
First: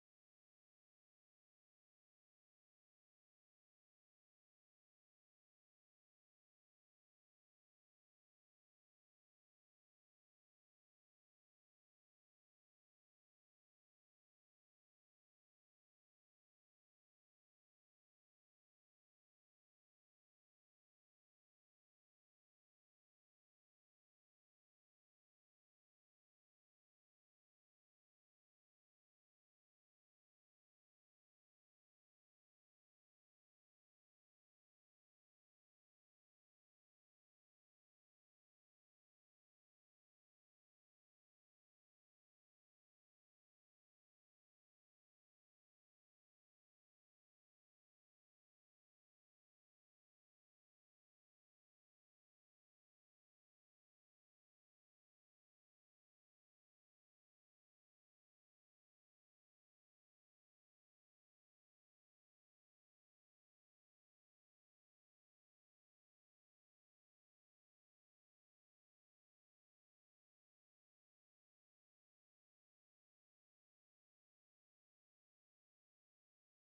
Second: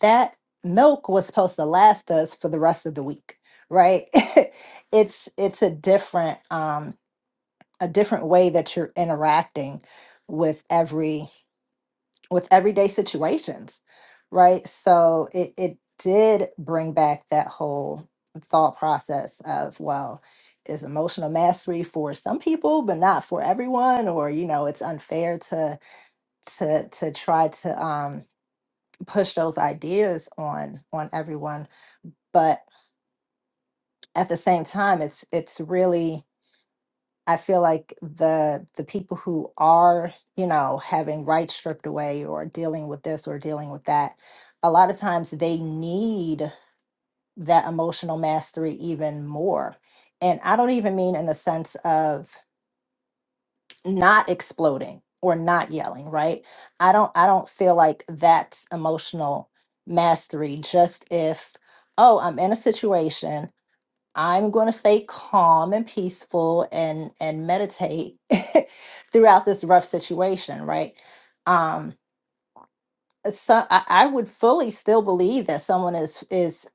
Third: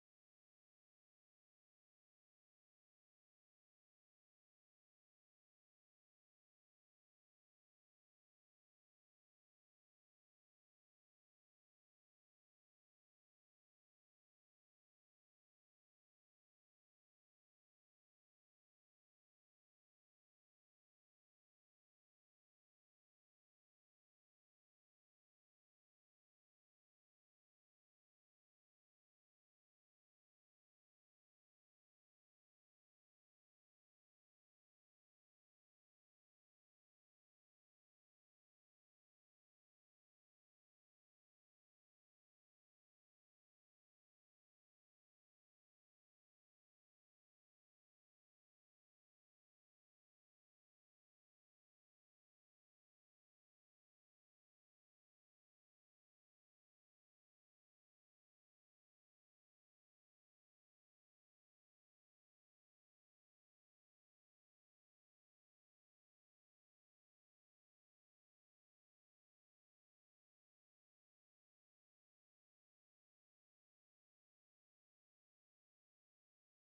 Speaker 2: that milk was supposed to last us for the rest of the week right *laughs* it's it's a different um a different way that you're interacting with every with everyday situations, right? So it it did bring back that whole thought process of well, is emotional mastery for some people but not for everyone, or you know, it's unfair to to to try to um, push those ideas on on everyone, but at the same time, it's it's really I feel like the the people who are, you know, having rights stripped away or dealing with this or dealing with that, a lot of times they need that emotional mastery even more. And I don't even mean in the sense of not exploding or not yelling, right? I don't I don't feel like that's emotional mastery just if oh, I'm in a situation I'm going to stay calm and peaceful and and meditate *laughs* throughout this rough situation, right? Um, so I, I would fully still believe that someone is is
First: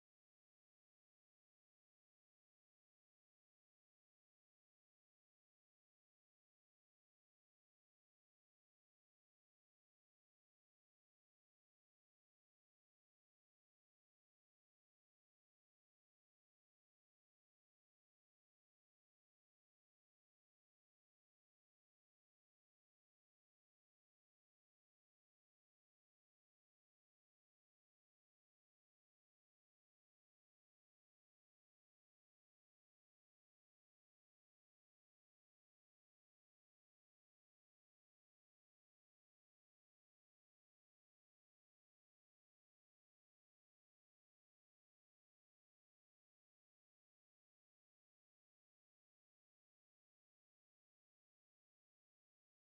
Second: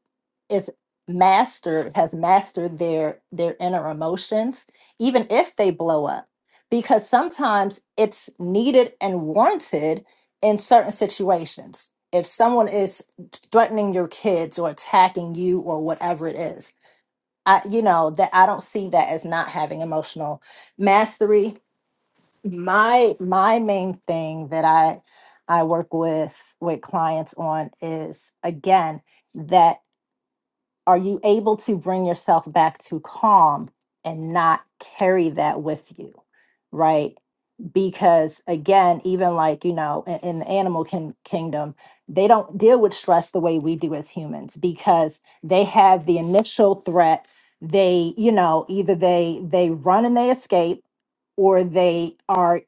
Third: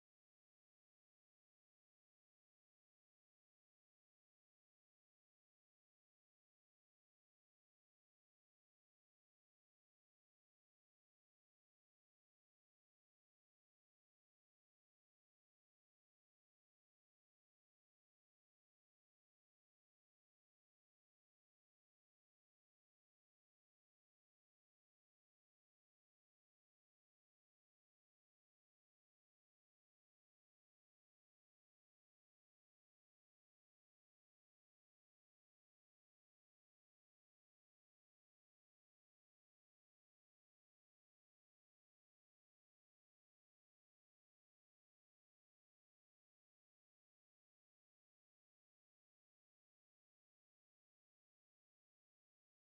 Speaker 2: is mastered has mastered their their inner emotions, even if they blow up, because sometimes it's needed and warranted in certain situations. If someone is threatening your kids or attacking you or whatever it is, I, you know, that I don't see that as not having emotional mastery. My my main thing that I I work with with clients on is again that are you able to bring yourself back to calm and not carry that with you right because again even like you know in, in the animal kin- kingdom they don't deal with stress the way we do as humans because they have the initial threat they you know either they they run and they escape or they are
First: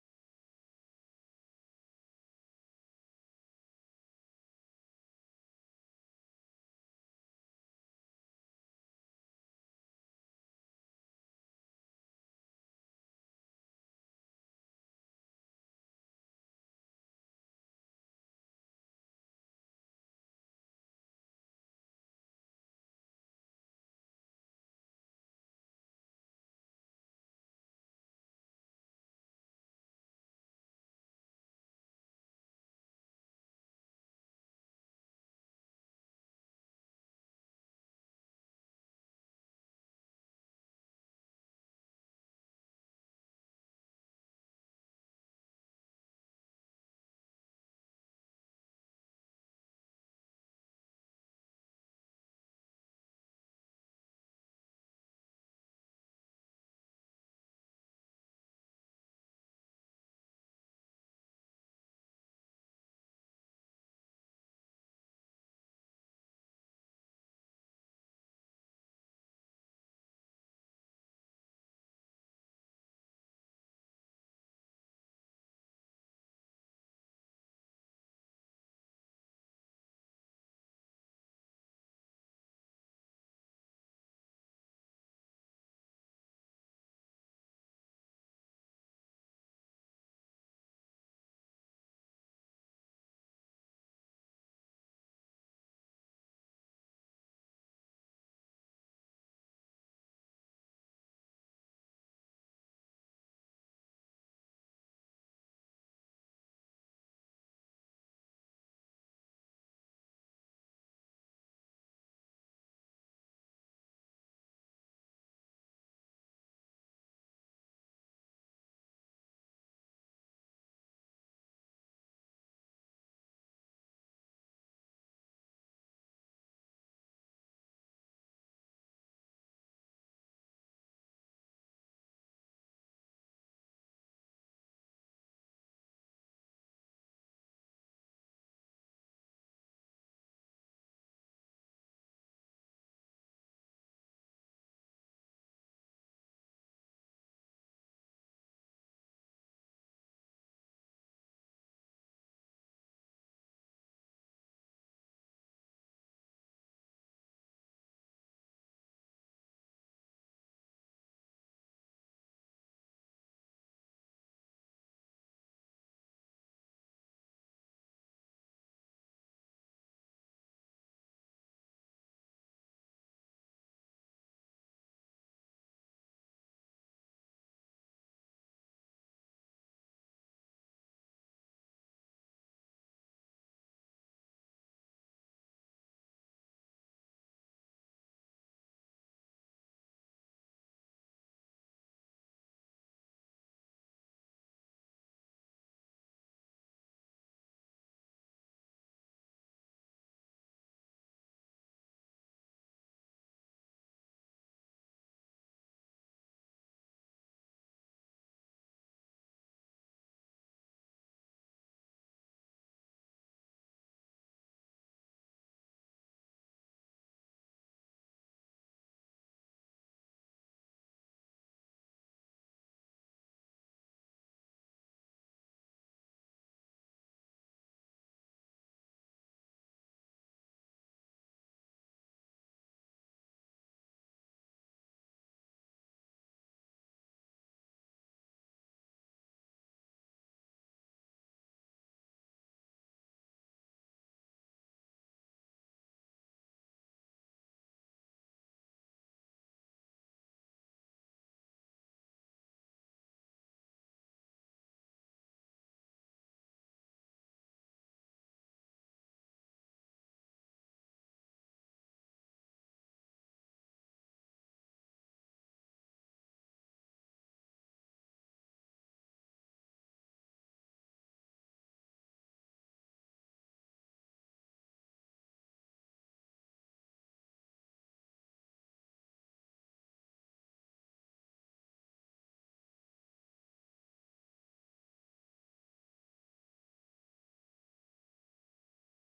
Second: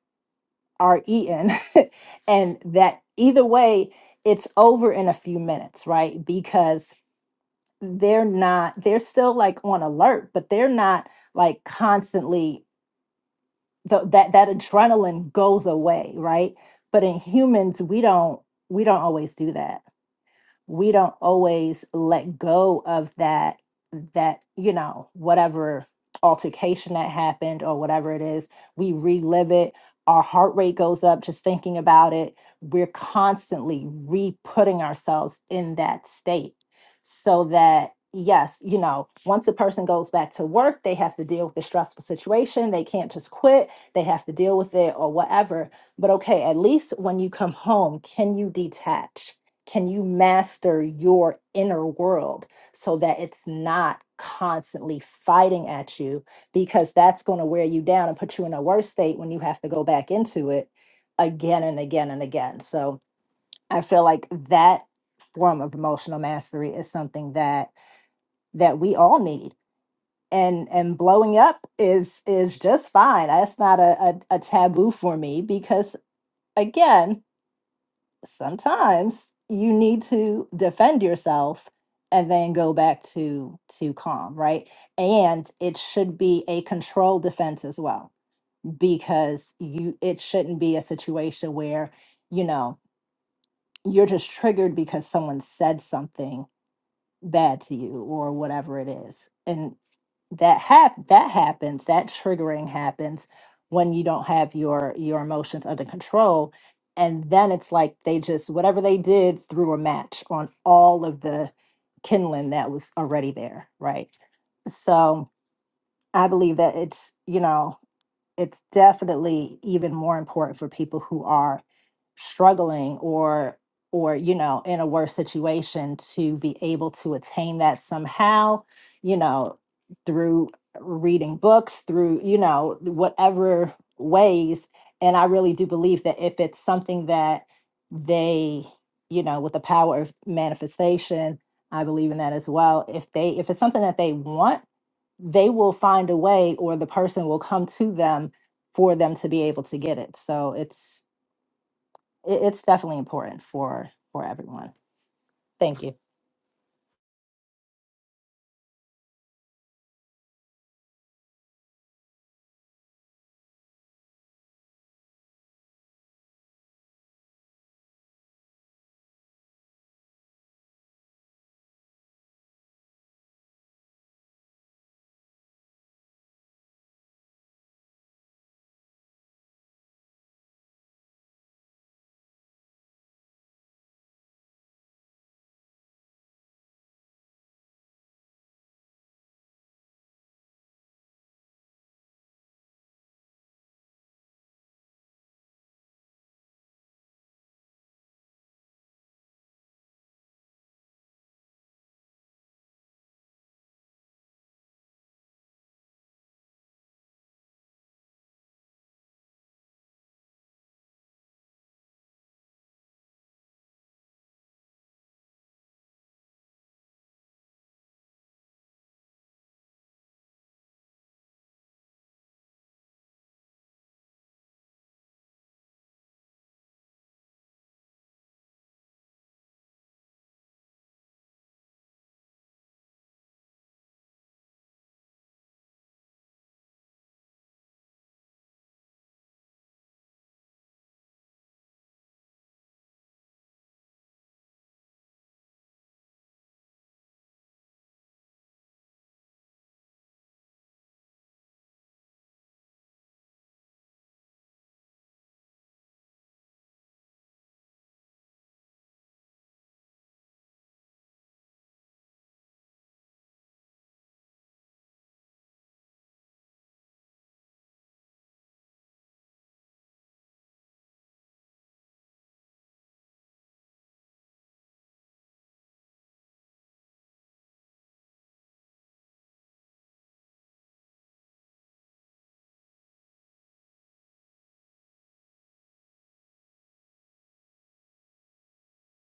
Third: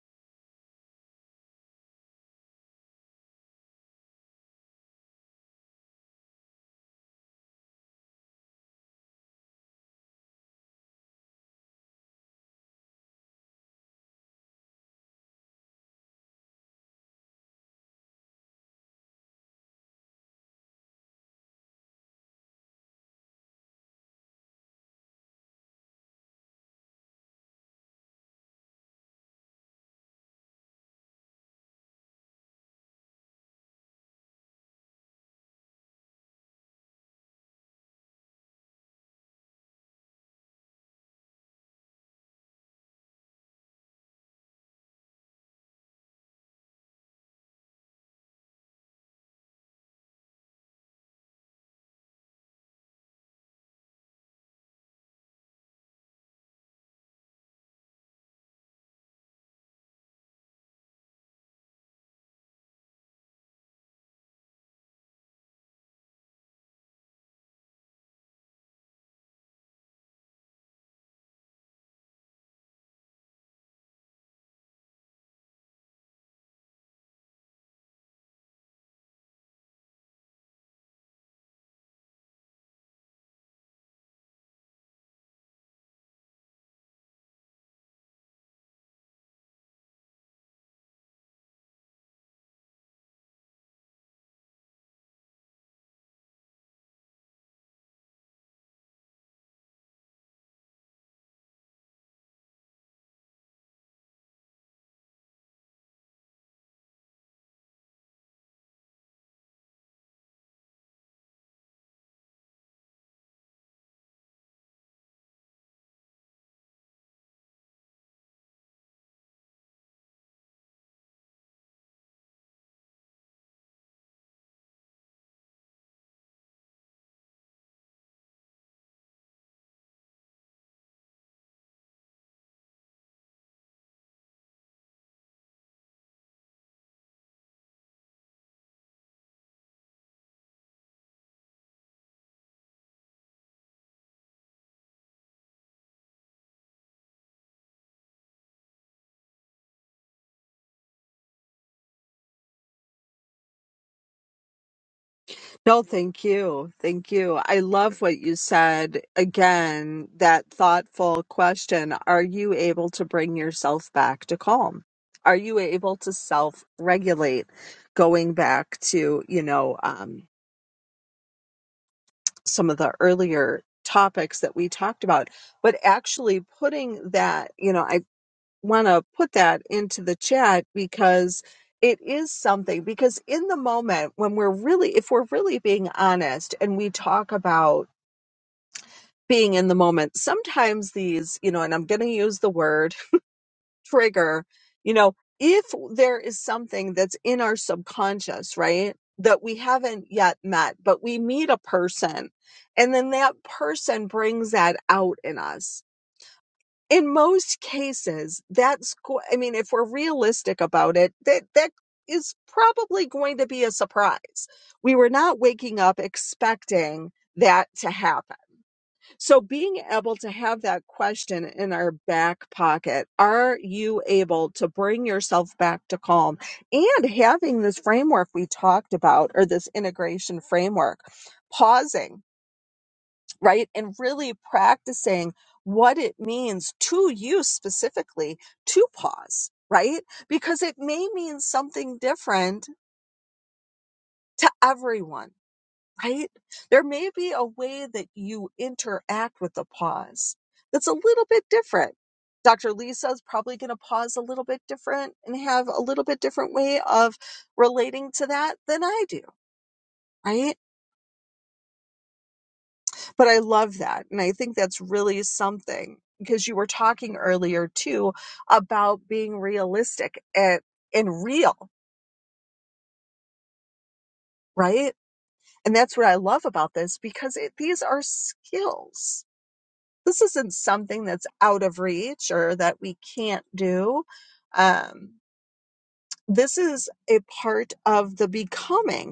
Speaker 2: are eaten *laughs* and that either way it's over in a few minutes right because they're not they're still like on alert but they're not like constantly the, that that adrenaline goes away right but in humans we don't we don't always do that we don't always let go of that that you know whatever altercation that happened or whatever it is we relive it our heart rate goes up just thinking about it we're constantly re-putting ourselves in that state so that yes you know once a person goes back to work they have to deal with the stressful situation they can't just quit they have to deal with it or whatever but okay at least when you come home can you detach can you master your inner world so that it's not constantly fighting at you because that's going to wear you down and put you in a worse state when you have to go back into it again and again and again so i feel like that form of emotional mastery is something that that we all need and and blowing up is is just fine that's not a, a, a taboo for me because again sometimes you need to defend yourself and then go back to to calm right and it should be a controlled defense as well because you it shouldn't be a situation where you know you're just triggered because someone said something bad to you or whatever it is and that hap- that happens that triggering happens when you don't have your your emotions under control and then it's like they just whatever they did threw a match on all of the kindling that was already there right so i believe that it's you know it's definitely even more important for people who are struggling or or you know in a worse situation to be able to attain that somehow you know through reading books through you know whatever ways and i really do believe that if it's something that they you know with the power of manifestation i believe in that as well if they if it's something that they want they will find a way or the person will come to them for them to be able to get it so it's it- it's definitely important for for everyone thank
Speaker 1: No,
Speaker 2: you
Speaker 1: thank you. Thank you. I love what you said. Again, that thoughtful question. Are you able to bring yourself back to calm? Are you able to self regulate? Going back to, you know, um, some of the earlier topics that we talked about, but actually putting that, you know, I want to put that into the chat because it is something because in the moment when we're really if we're really being honest and we talk about being in the moment sometimes these you know and I'm going to use the word *laughs* trigger you know if there is something that's in our subconscious right that we haven't yet met but we meet a person and then that person brings that out in us in most cases, that's, go- I mean, if we're realistic about it, that, that is probably going to be a surprise. We were not waking up expecting that to happen. So being able to have that question in our back pocket, are you able to bring yourself back to calm and having this framework we talked about or this integration framework, pausing right? And really practicing what it means to you specifically to pause, right? Because it may mean something different to everyone, right? There may be a way that you interact with the pause that's a little bit different. Dr. Lisa's probably going to pause a little bit different and have a little bit different way of relating to that than I do, right? but I love that. And I think that's really something because you were talking earlier too about being realistic and, and real, right? And that's what I love about this because it, these are skills. This isn't something that's out of reach or that we can't do. Um, this is a part of the becoming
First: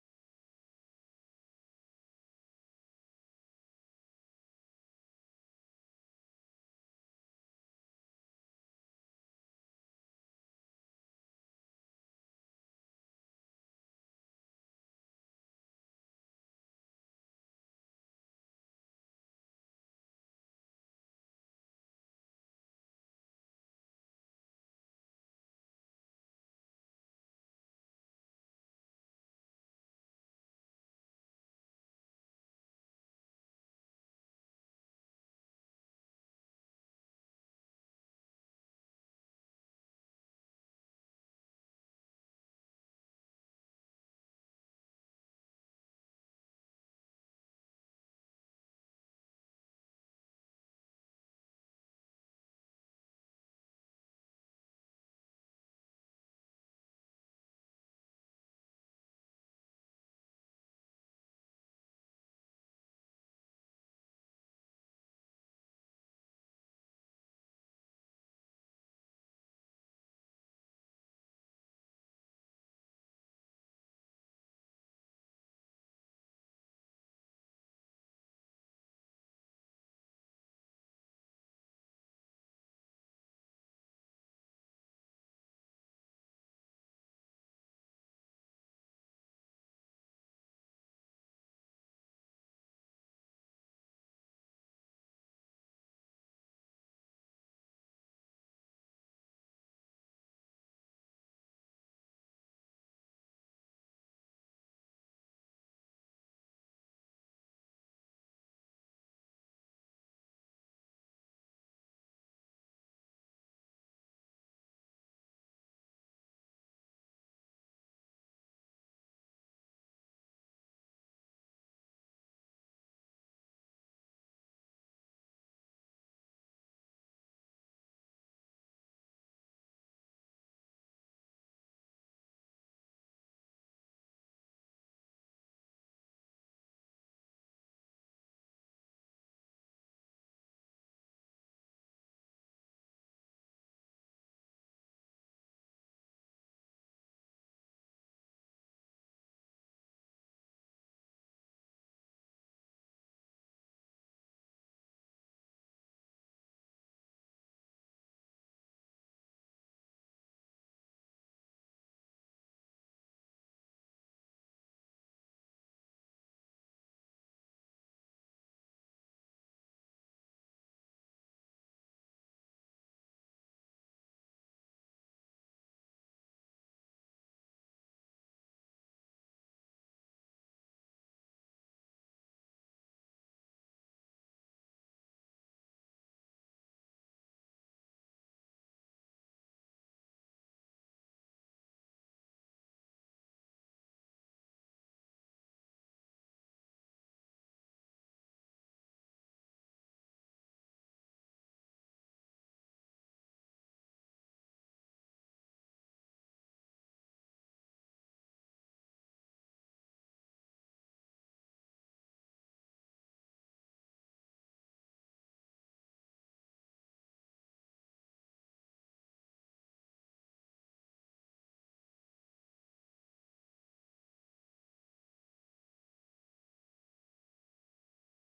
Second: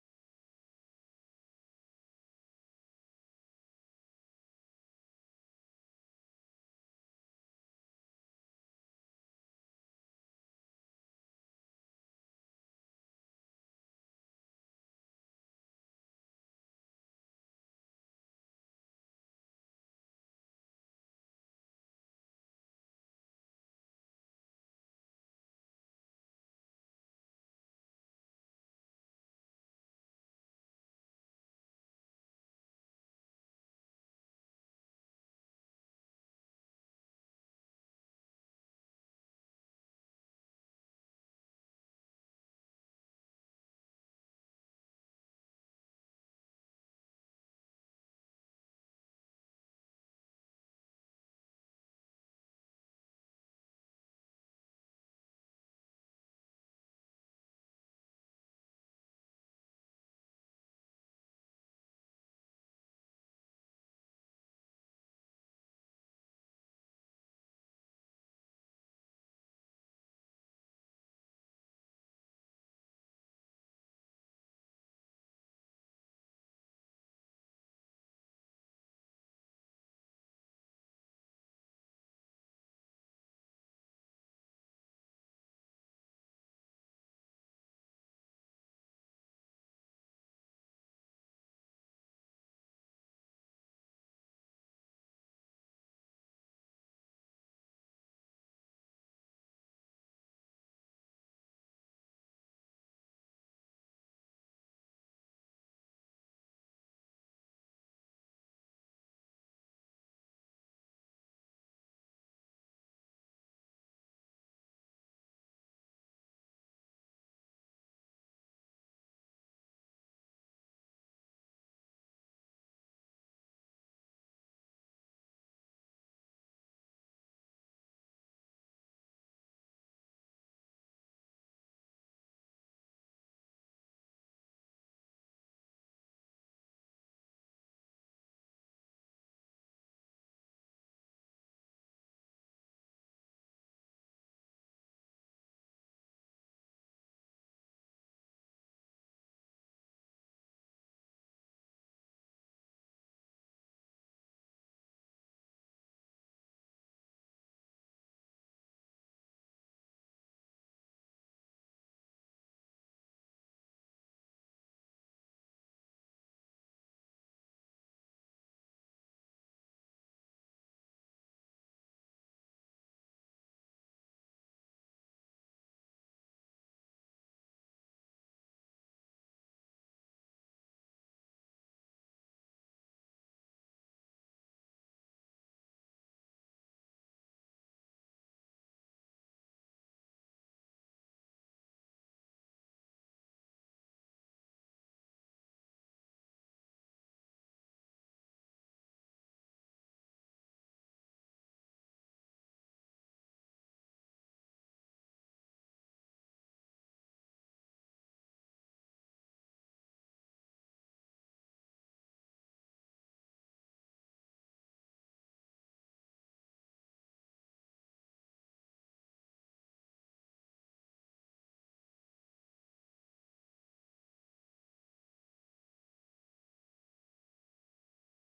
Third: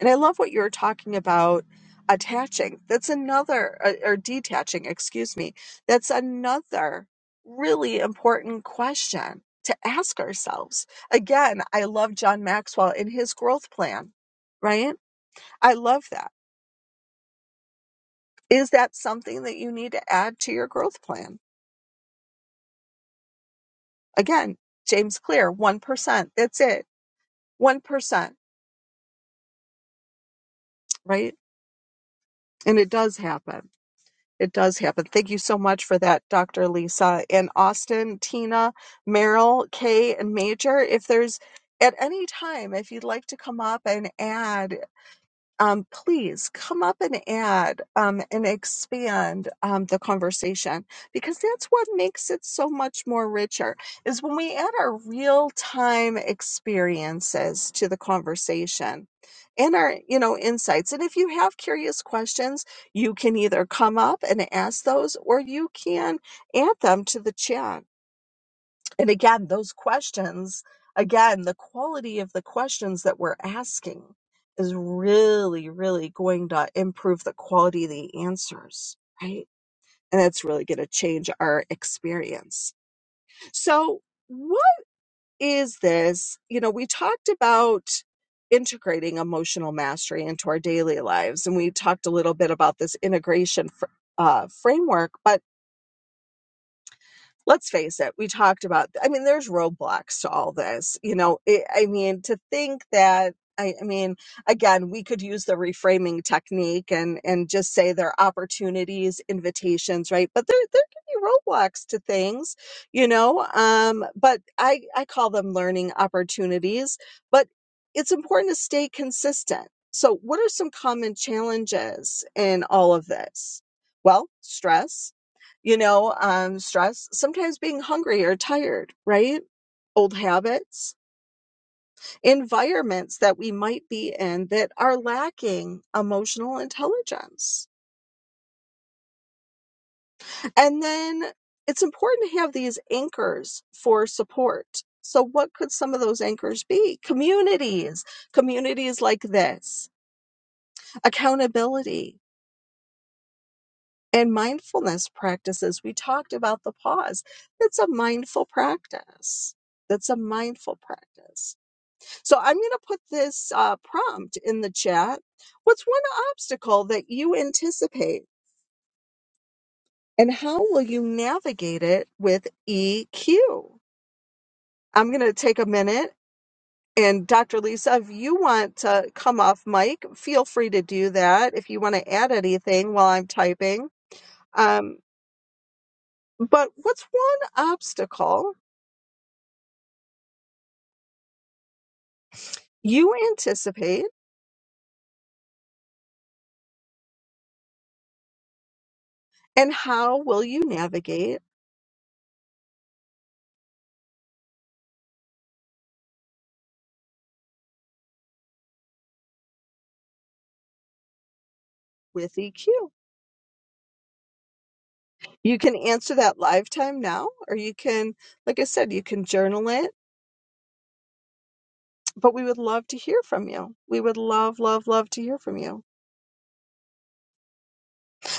Speaker 1: And I love what you were talking about attaching. That's another, or or detaching, excuse me. That's another really important question to ask ourselves. Again, I love John Maxwell and his growth plan, right? I love that. Is that something that you need to add to your growth plan? Again, James Clear, 1%. That's it. 1%, right? And it does happen. It does happen. Thank you so much for that, Dr. Lisa. And Austin, Tina, Merrill, Kay, and Major, if there's at any time, if you'd like to come up and add um, please come up and add um, and expand um, the conversation because that's what makes it so much more richer is when we add our real time experiences to the conversation and our you know insights and if you have curious questions you can either come up and ask those or you can add them to the chat and again, those questions, again, the quality of the questions that we're asking is really, really going to improve the quality of the answers, right? And that's really going to change our experience. So, what is this? You know, we talked about integrating emotional mastery into our daily lives, and we talked a little bit about this integration fr- uh, framework, but let's face it, we talked about, I mean, there's roadblocks to all this. You know, it, I mean, to think that, I, I mean, again, we could use the reframing technique and, and just say there are opportunities, invitations, right? But there, there can be roadblocks to things, you know, um, but I, I call them learning opportunities, but it's important to stay consistent. So what are some common challenges in all of this? Well, stress, you know, um, stress, sometimes being hungry or tired, right? Old habits, environments that we might be in that are lacking emotional intelligence. And then it's important to have these anchors for support. So, what could some of those anchors be? Communities, communities like this, accountability, and mindfulness practices. We talked about the pause. That's a mindful practice. That's a mindful practice So I'm going to put this uh, prompt in the chat. What's one obstacle that you anticipate, and how will you navigate it with EQ? I'm going to take a minute. And Dr. Lisa, if you want to come off mic, feel free to do that if you want to add anything while I'm typing. Um, but what's one obstacle you anticipate, and how will you navigate with EQ? You can answer that live time now, or you can, like I said, you can journal it. But we would love to hear from you. We would love, love, love to hear from you.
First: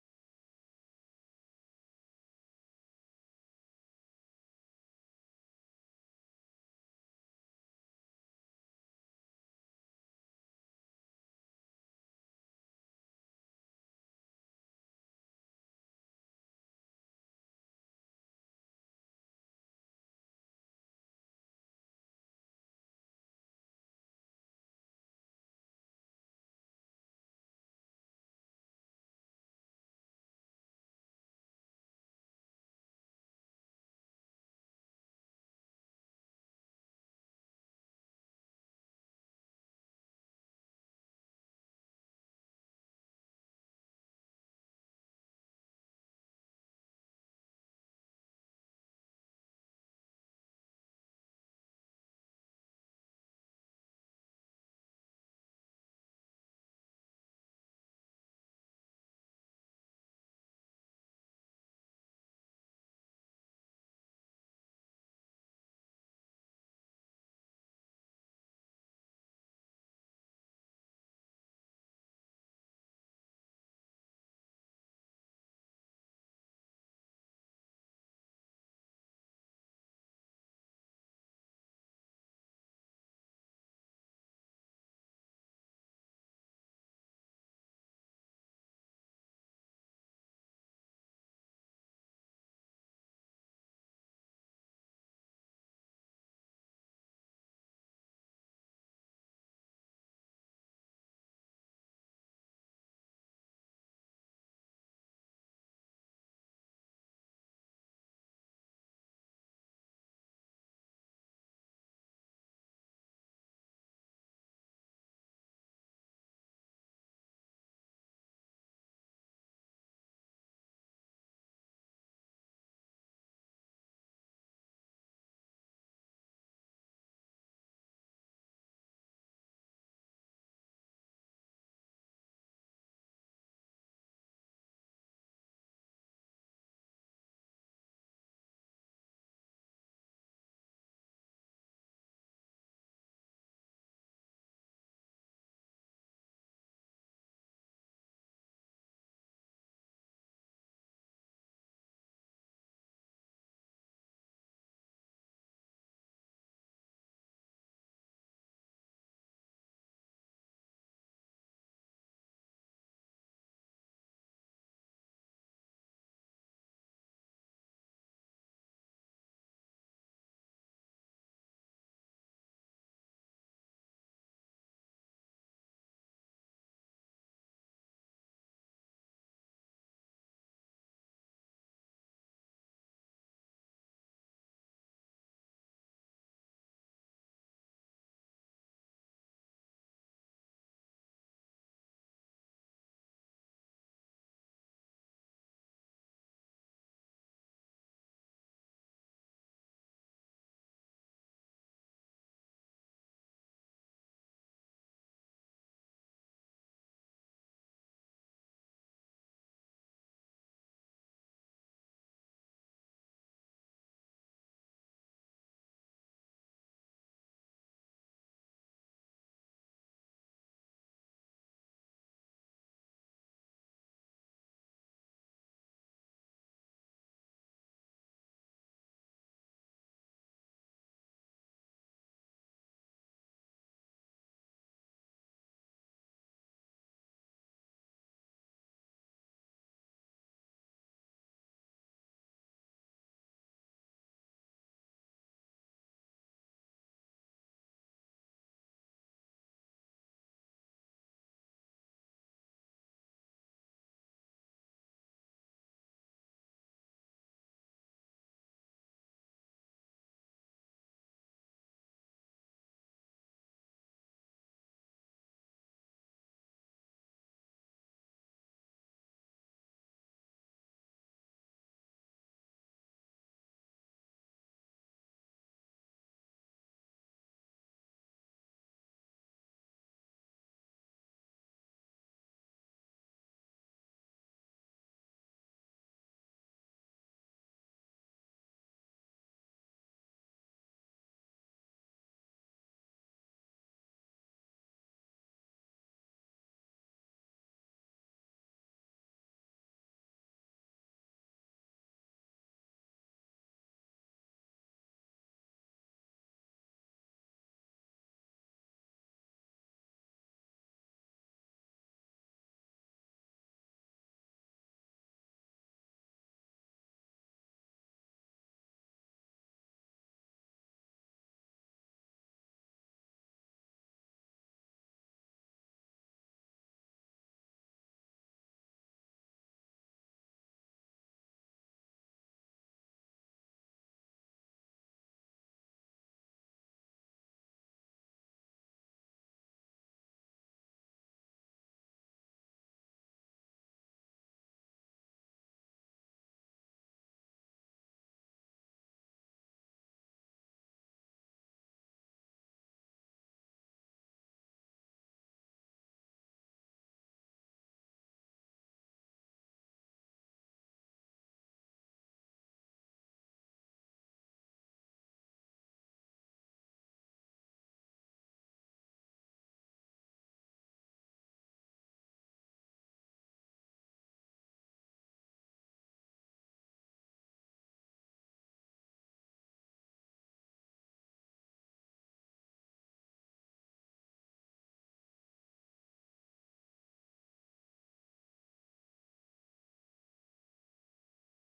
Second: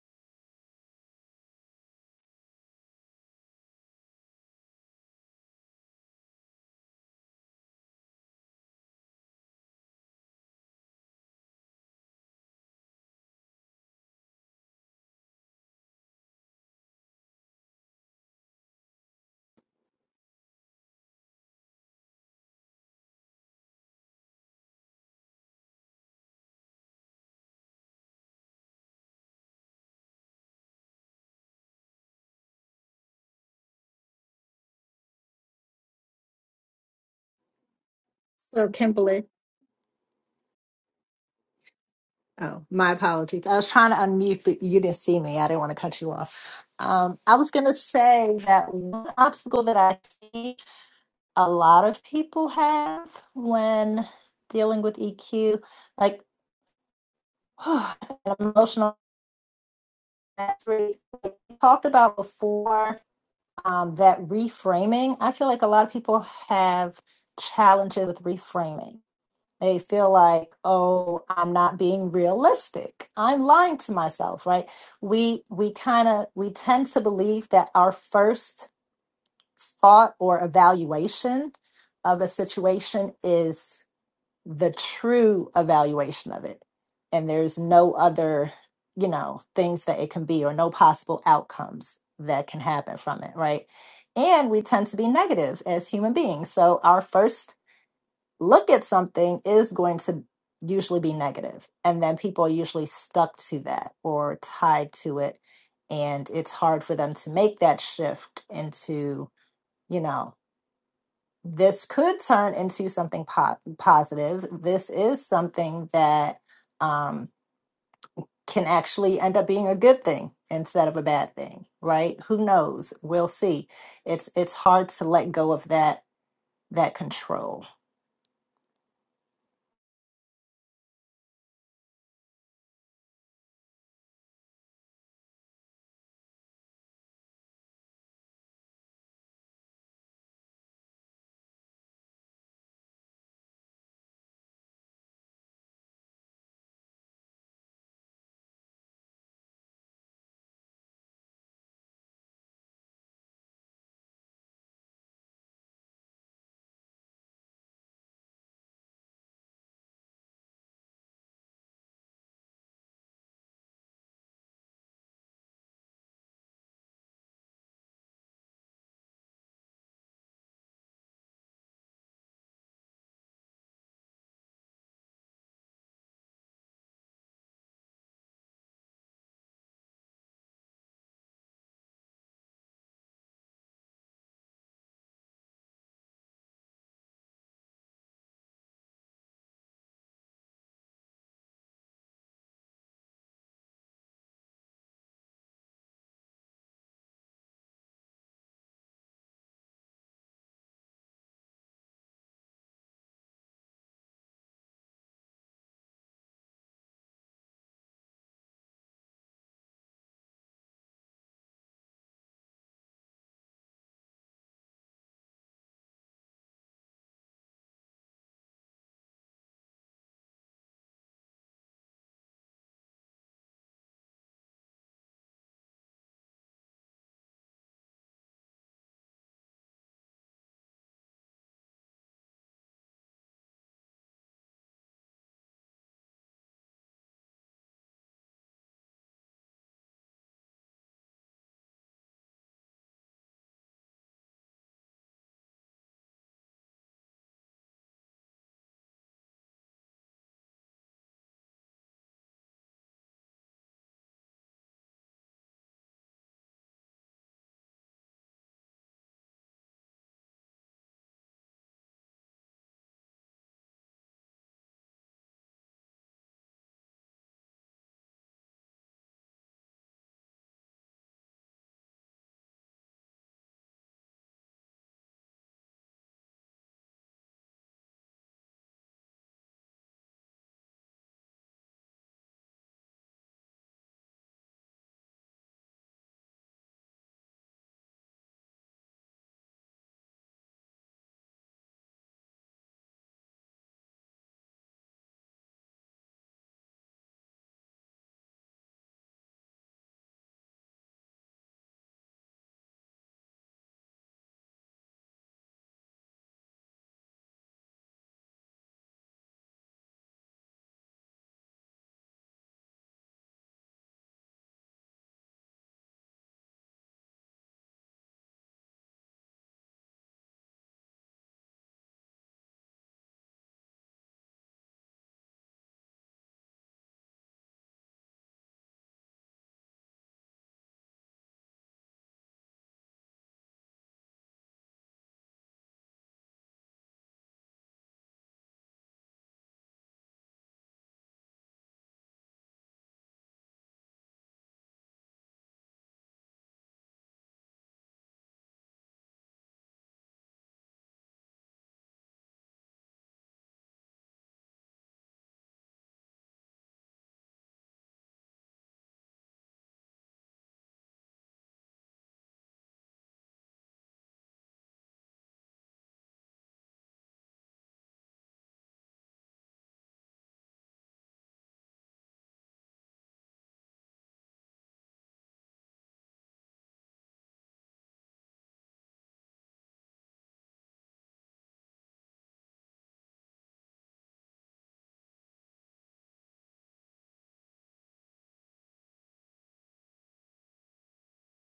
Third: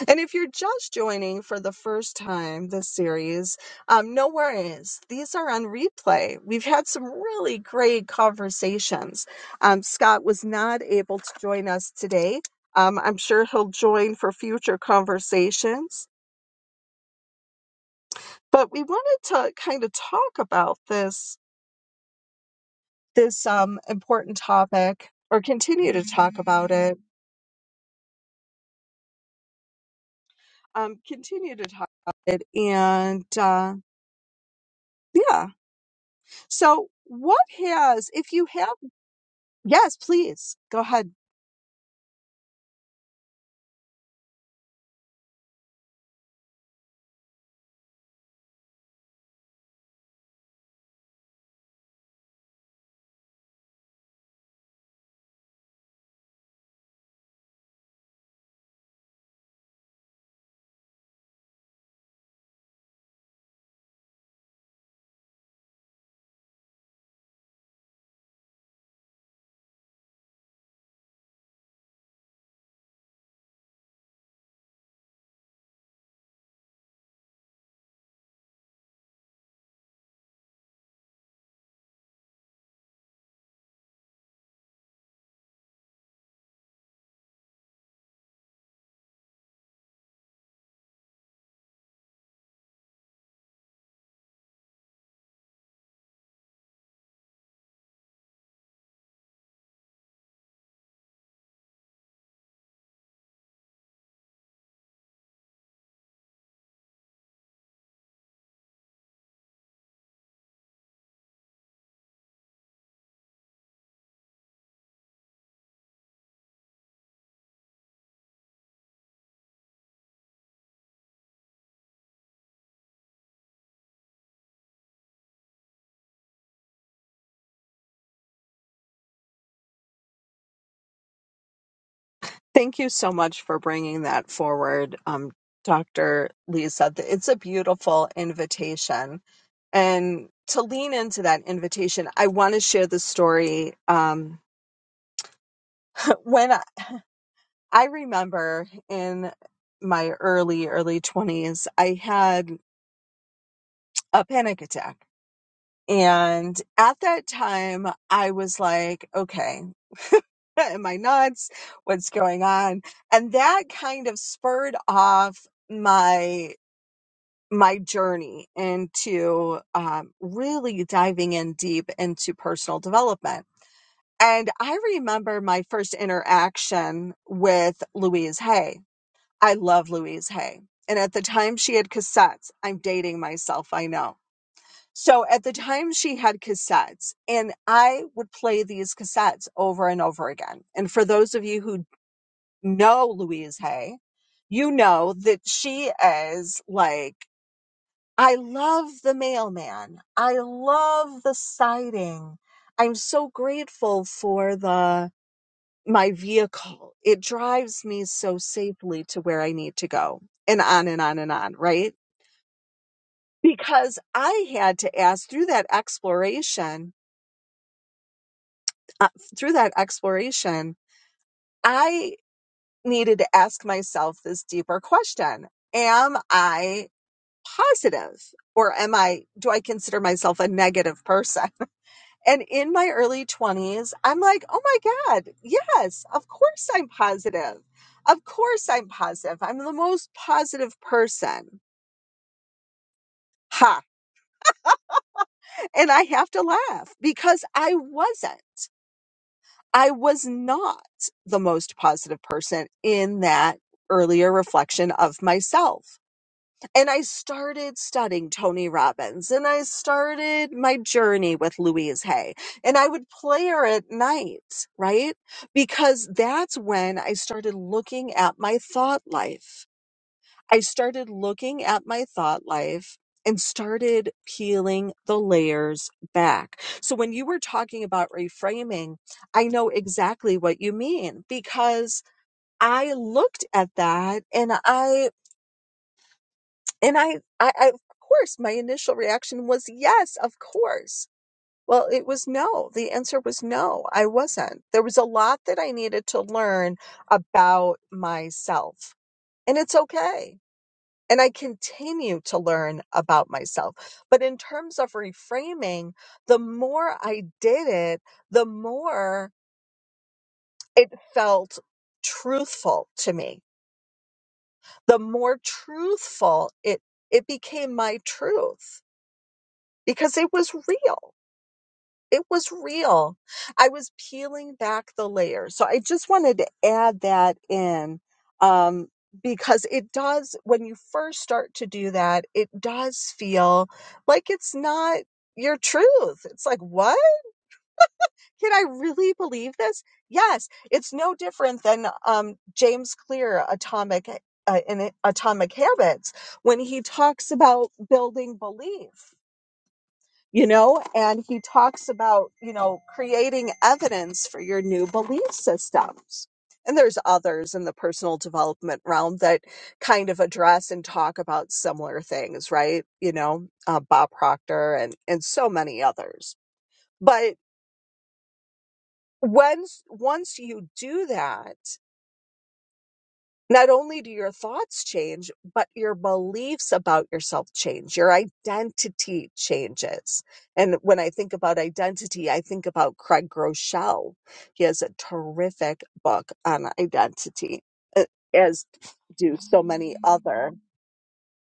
Speaker 1: And if you're just joining for the first time this series, um, no worries. These are on replay. We've had some really great conversations. Um, Scott was not able to join us today. Um, I'm sure he'll join for future conversations. But we wanted to kind of talk about this this um, important topic or continue to talk about it. Um, continue to talk about it. And uh, yeah. So, what has, if you
Speaker 2: So
Speaker 1: have,
Speaker 2: Kimberly,
Speaker 1: yes, please go ahead.
Speaker 2: oh my apologies i was trying to unmute but you didn't see me i didn't want to cut you off um, i was going to say that one obstacle that i see a lot of people have when dealing with EQ, like *sighs* an emotional mastery. Like we talked about before um, that reframing. I feel like a lot of people have challenges with reframing. They feel like, oh, I'm not being realistic. I'm lying to myself, right? We we kind of we tend to believe that our first thought or evaluation of a situation is the true evaluation of it and there's no other you know things that it can be or no possible outcomes that can happen from it right and we tend to be negative as human beings so our first look at something is going to usually be negative and then people are usually stuck to that or tied to it and it's hard for them to make that shift into you know this could turn into something po- positive. This is something that um, can actually end up being a good thing instead of a bad thing, right? Who knows? We'll see. It's it's hard to let go of that that control.
Speaker 1: Thank you so much for bringing that forward, um, Dr. Lisa. Th- It's a beautiful invitation. And to lean into that invitation, I want to share the story. Um, *laughs* when I remember in my early, early 20s, I had a panic attack. And at that time, I was like, okay, *laughs* am I nuts? What's going on? And that kind of spurred off my my journey into um, really diving in deep into personal development. And I remember my first interaction with Louise Hay I love Louise Hay. And at the time she had cassettes, I'm dating myself, I know. So at the time she had cassettes, and I would play these cassettes over and over again. And for those of you who know Louise Hay, you know that she is like, I love the mailman. I love the siding. I'm so grateful for the my vehicle. It drives me so safely to where I need to go and on and on and on, right? Because I had to ask through that exploration, uh, through that exploration, I needed to ask myself this deeper question. Am I positive or am I, do I consider myself a negative person? And in my early 20s, I'm like, oh my God, yes, of course I'm positive. Of course I'm positive. I'm the most positive person. Ha. And I have to laugh because I wasn't. I was not the most positive person in that earlier reflection of myself. and I started studying Tony Robbins and I started my journey with Louise Hay and I would play her at night, right? Because that's when I started looking at my thought life. I started looking at my thought life and started peeling the layers back. So when you were talking about reframing, I know exactly what you mean because I looked at that and I and I, I, I, of course, my initial reaction was yes, of course. Well, it was no. The answer was no, I wasn't. There was a lot that I needed to learn about myself, and it's okay. And I continue to learn about myself. But in terms of reframing, the more I did it, the more it felt truthful to me. The more truthful it, it became my truth because it was real. It was real. I was peeling back the layers. So I just wanted to add that in um, because it does, when you first start to do that, it does feel like it's not your truth. It's like, what? Can I really believe this? Yes, it's no different than um, James Clear, Atomic. Uh, in Atomic Habits, when he talks about building belief you know and he talks about you know creating evidence for your new belief systems and there's others in the personal development realm that kind of address and talk about similar things right you know uh, bob proctor and and so many others but once once you do that Not only do your thoughts change, but your beliefs about yourself change. Your identity changes. And when I think about identity, I think about Craig Groeschel. He has a terrific book on identity, a- as do so many other,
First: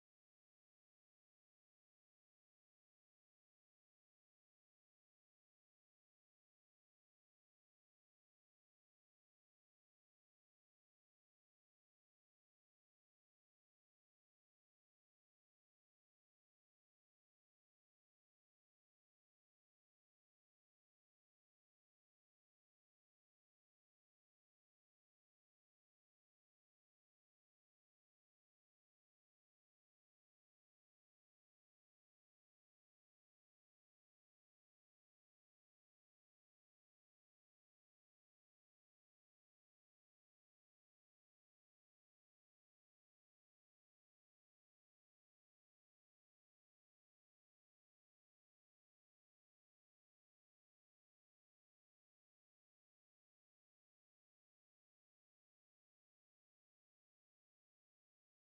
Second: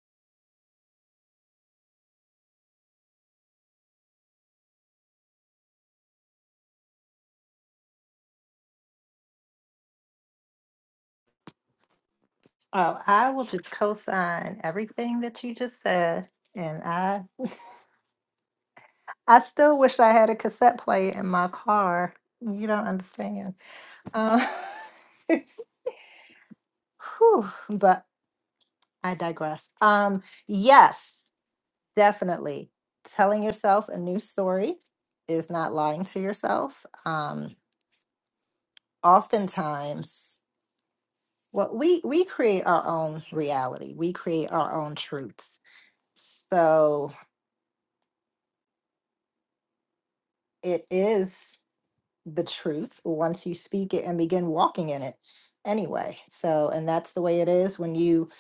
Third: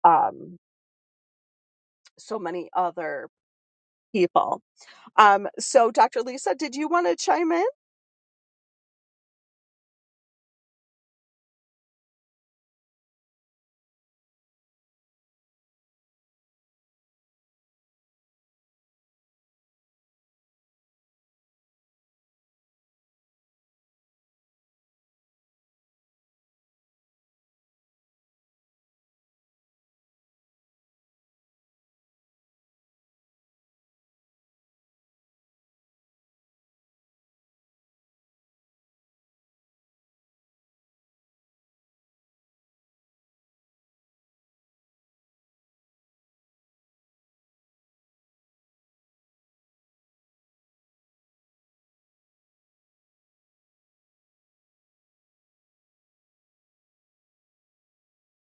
Speaker 1: um, so many other people. Um, so Dr. Lisa, did you want to chime in?
Speaker 2: Oh, I will just co-sign everything that you just said, and I I still wish I had a cassette player in my car. You don't understand. Um, *laughs* whew, but I digress. Um, yes, definitely. Telling yourself a new story is not lying to yourself. Um, oftentimes, well, we we create our own reality. We create our own truths. So it is the truth once you speak it and begin walking in it. Anyway, so and that's the way it is when you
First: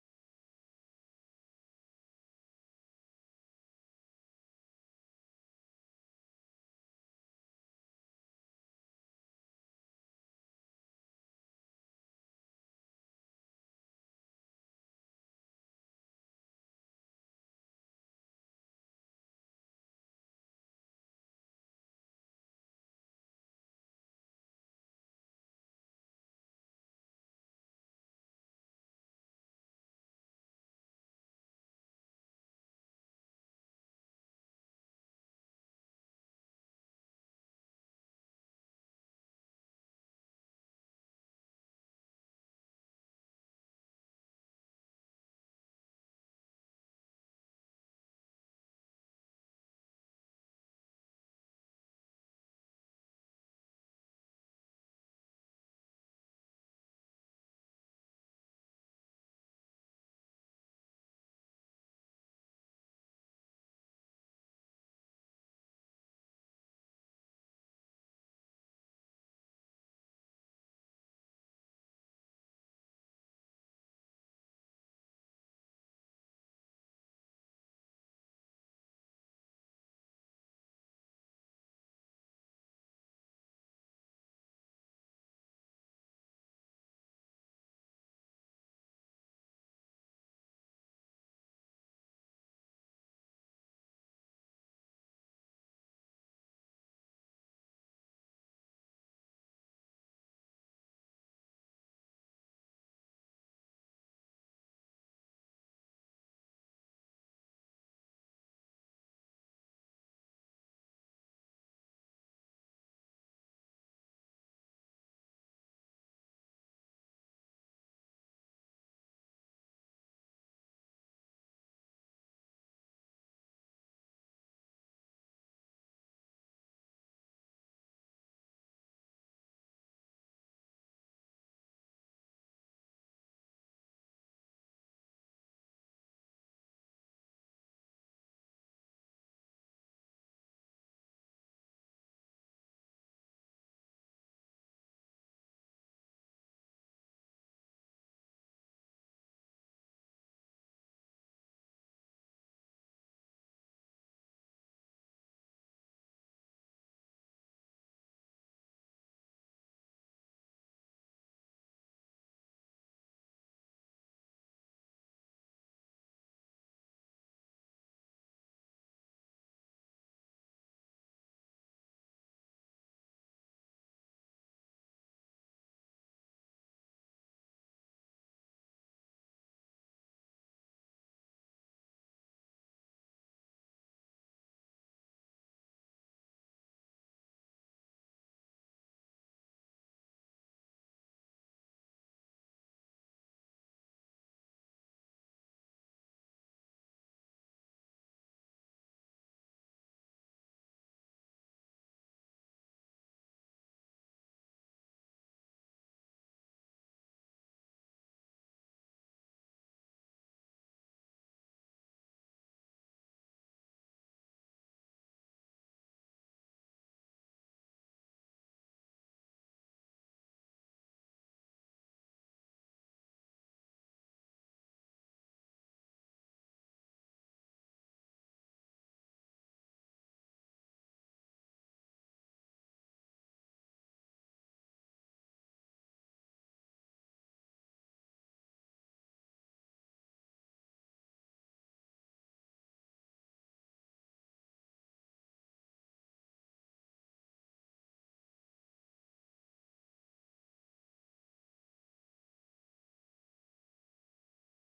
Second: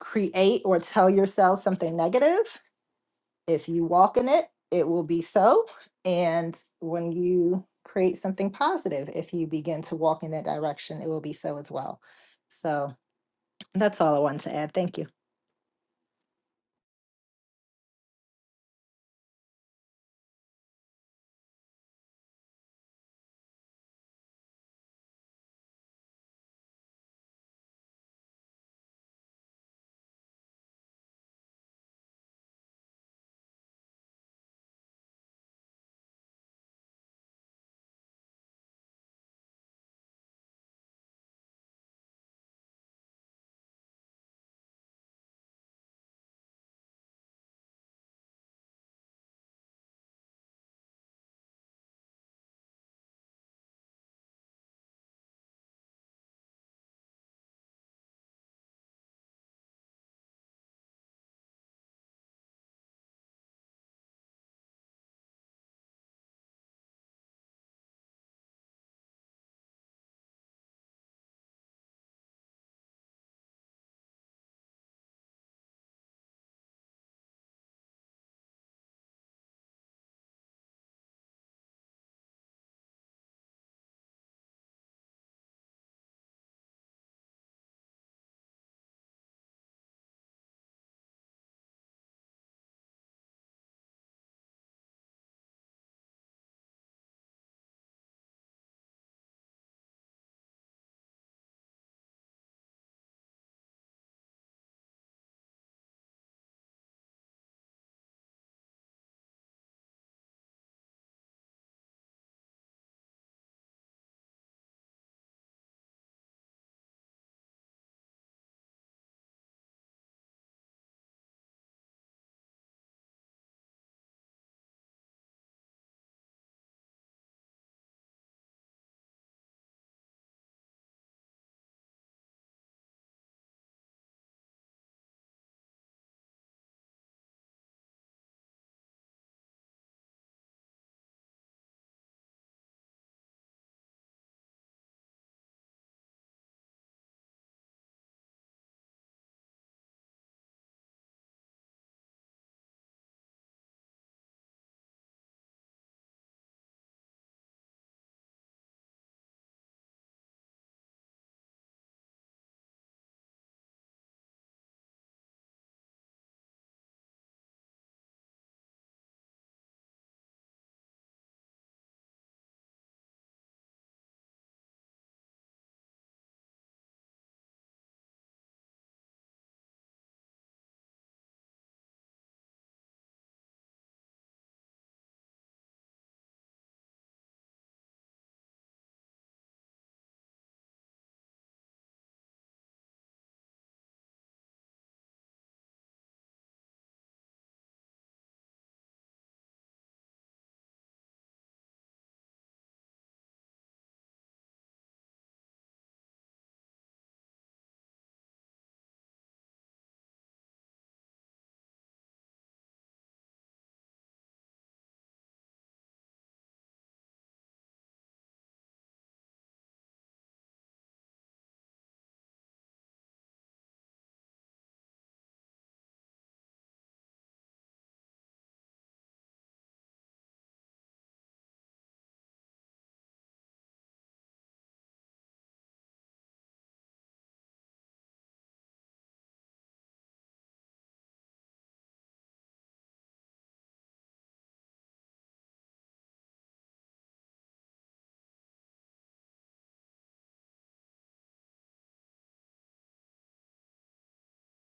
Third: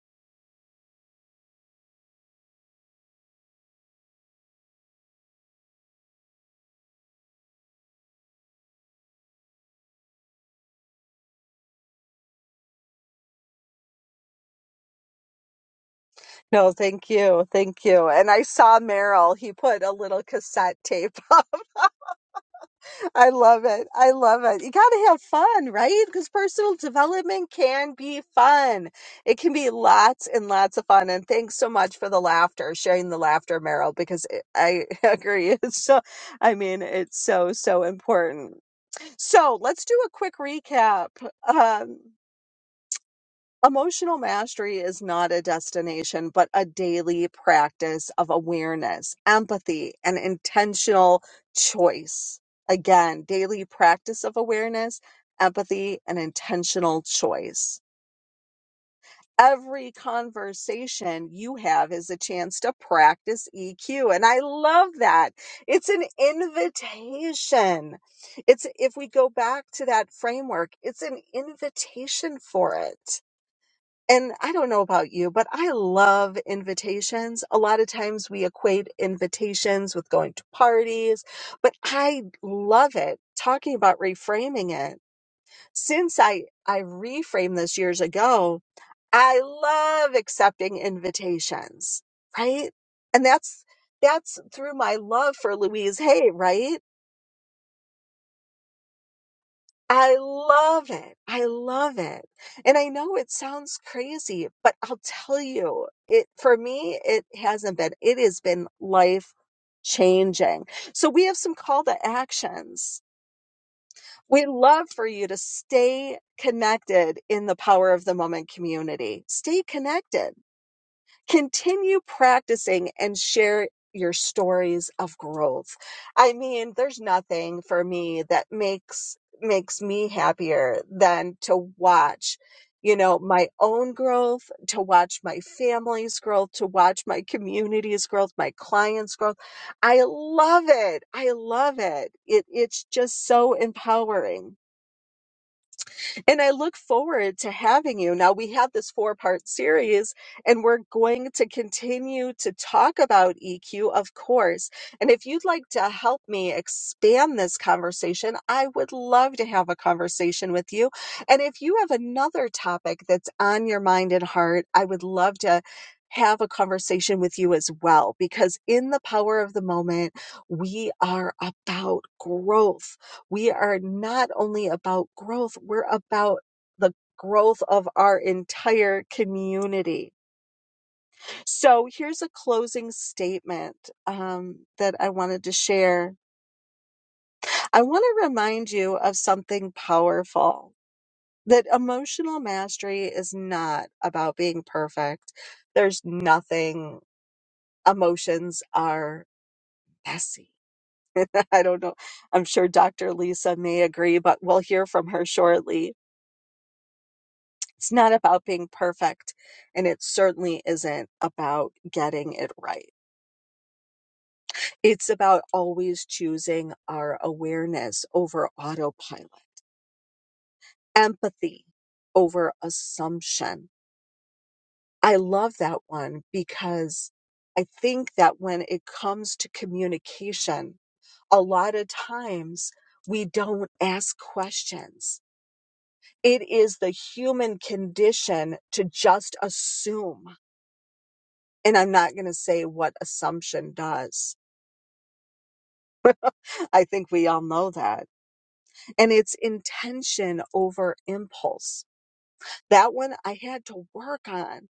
Speaker 2: create or tell yourself something negative. If you walk in it, it will be so. And when you create something positive, if you begin to walk in that direction, it will be so as well. So that's all I wanted to add. Thank you.
Speaker 1: No, thank you. Thank you. And I saw Merrill, he put a little cassette tape *laughs* up. I love it. I love it. You got to have fun, right? Because personal development can be fun. It can be lots and lots of fun. And thanks so much for the laughter, sharing the laughter, Merrill, because it, I *laughs* agree. It's so, I mean, it's so, so important. So let's do a quick recap. Um, Emotional mastery is not a destination, but a daily practice of awareness, empathy, and intentional choice. Again, daily practice of awareness, empathy, and intentional choice. Every conversation you have is a chance to practice EQ. And I love that. It's an invitation. It's, if we go back to that framework, it's an invitation for it and I don't know about you, but I love invitations. A lot of times we equate invitations with going to parties, but I love it. Talking about reframing it. Since I, I reframed this years ago, I love accepting invitations, right? And that's, that's through my love for Louise Hay, right? I love it. I love it. And I know it sounds crazy, but I'll tell you, it for me, it hasn't been. It has been life changing. So we have some call to actions. We'd love for you to stay connected in the Power of the Moment community. Stay connected continue practicing and share your stories of growth. I mean, there's nothing for me that makes makes me happier than to watch you know my own growth to watch my family's growth to watch my community's growth my clients growth i love it i love it, it it's just so empowering and I look forward to having you. Now, we have this four part series, and we're going to continue to talk about EQ, of course. And if you'd like to help me expand this conversation, I would love to have a conversation with you. And if you have another topic that's on your mind and heart, I would love to. Have a conversation with you as well, because in the power of the moment, we are about growth we are not only about growth, we're about the growth of our entire community. So here's a closing statement um, that I wanted to share. I want to remind you of something powerful that emotional mastery is not about being perfect. There's nothing, emotions are messy. *laughs* I don't know. I'm sure Dr. Lisa may agree, but we'll hear from her shortly It's not about being perfect, and it certainly isn't about getting it right. It's about always choosing our awareness over autopilot, empathy over assumption. I love that one because I think that when it comes to communication, a lot of times we don't ask questions. It is the human condition to just assume And I'm not going to say what assumption does. I think we all know that. And it's intention over impulse. That one I had to work on.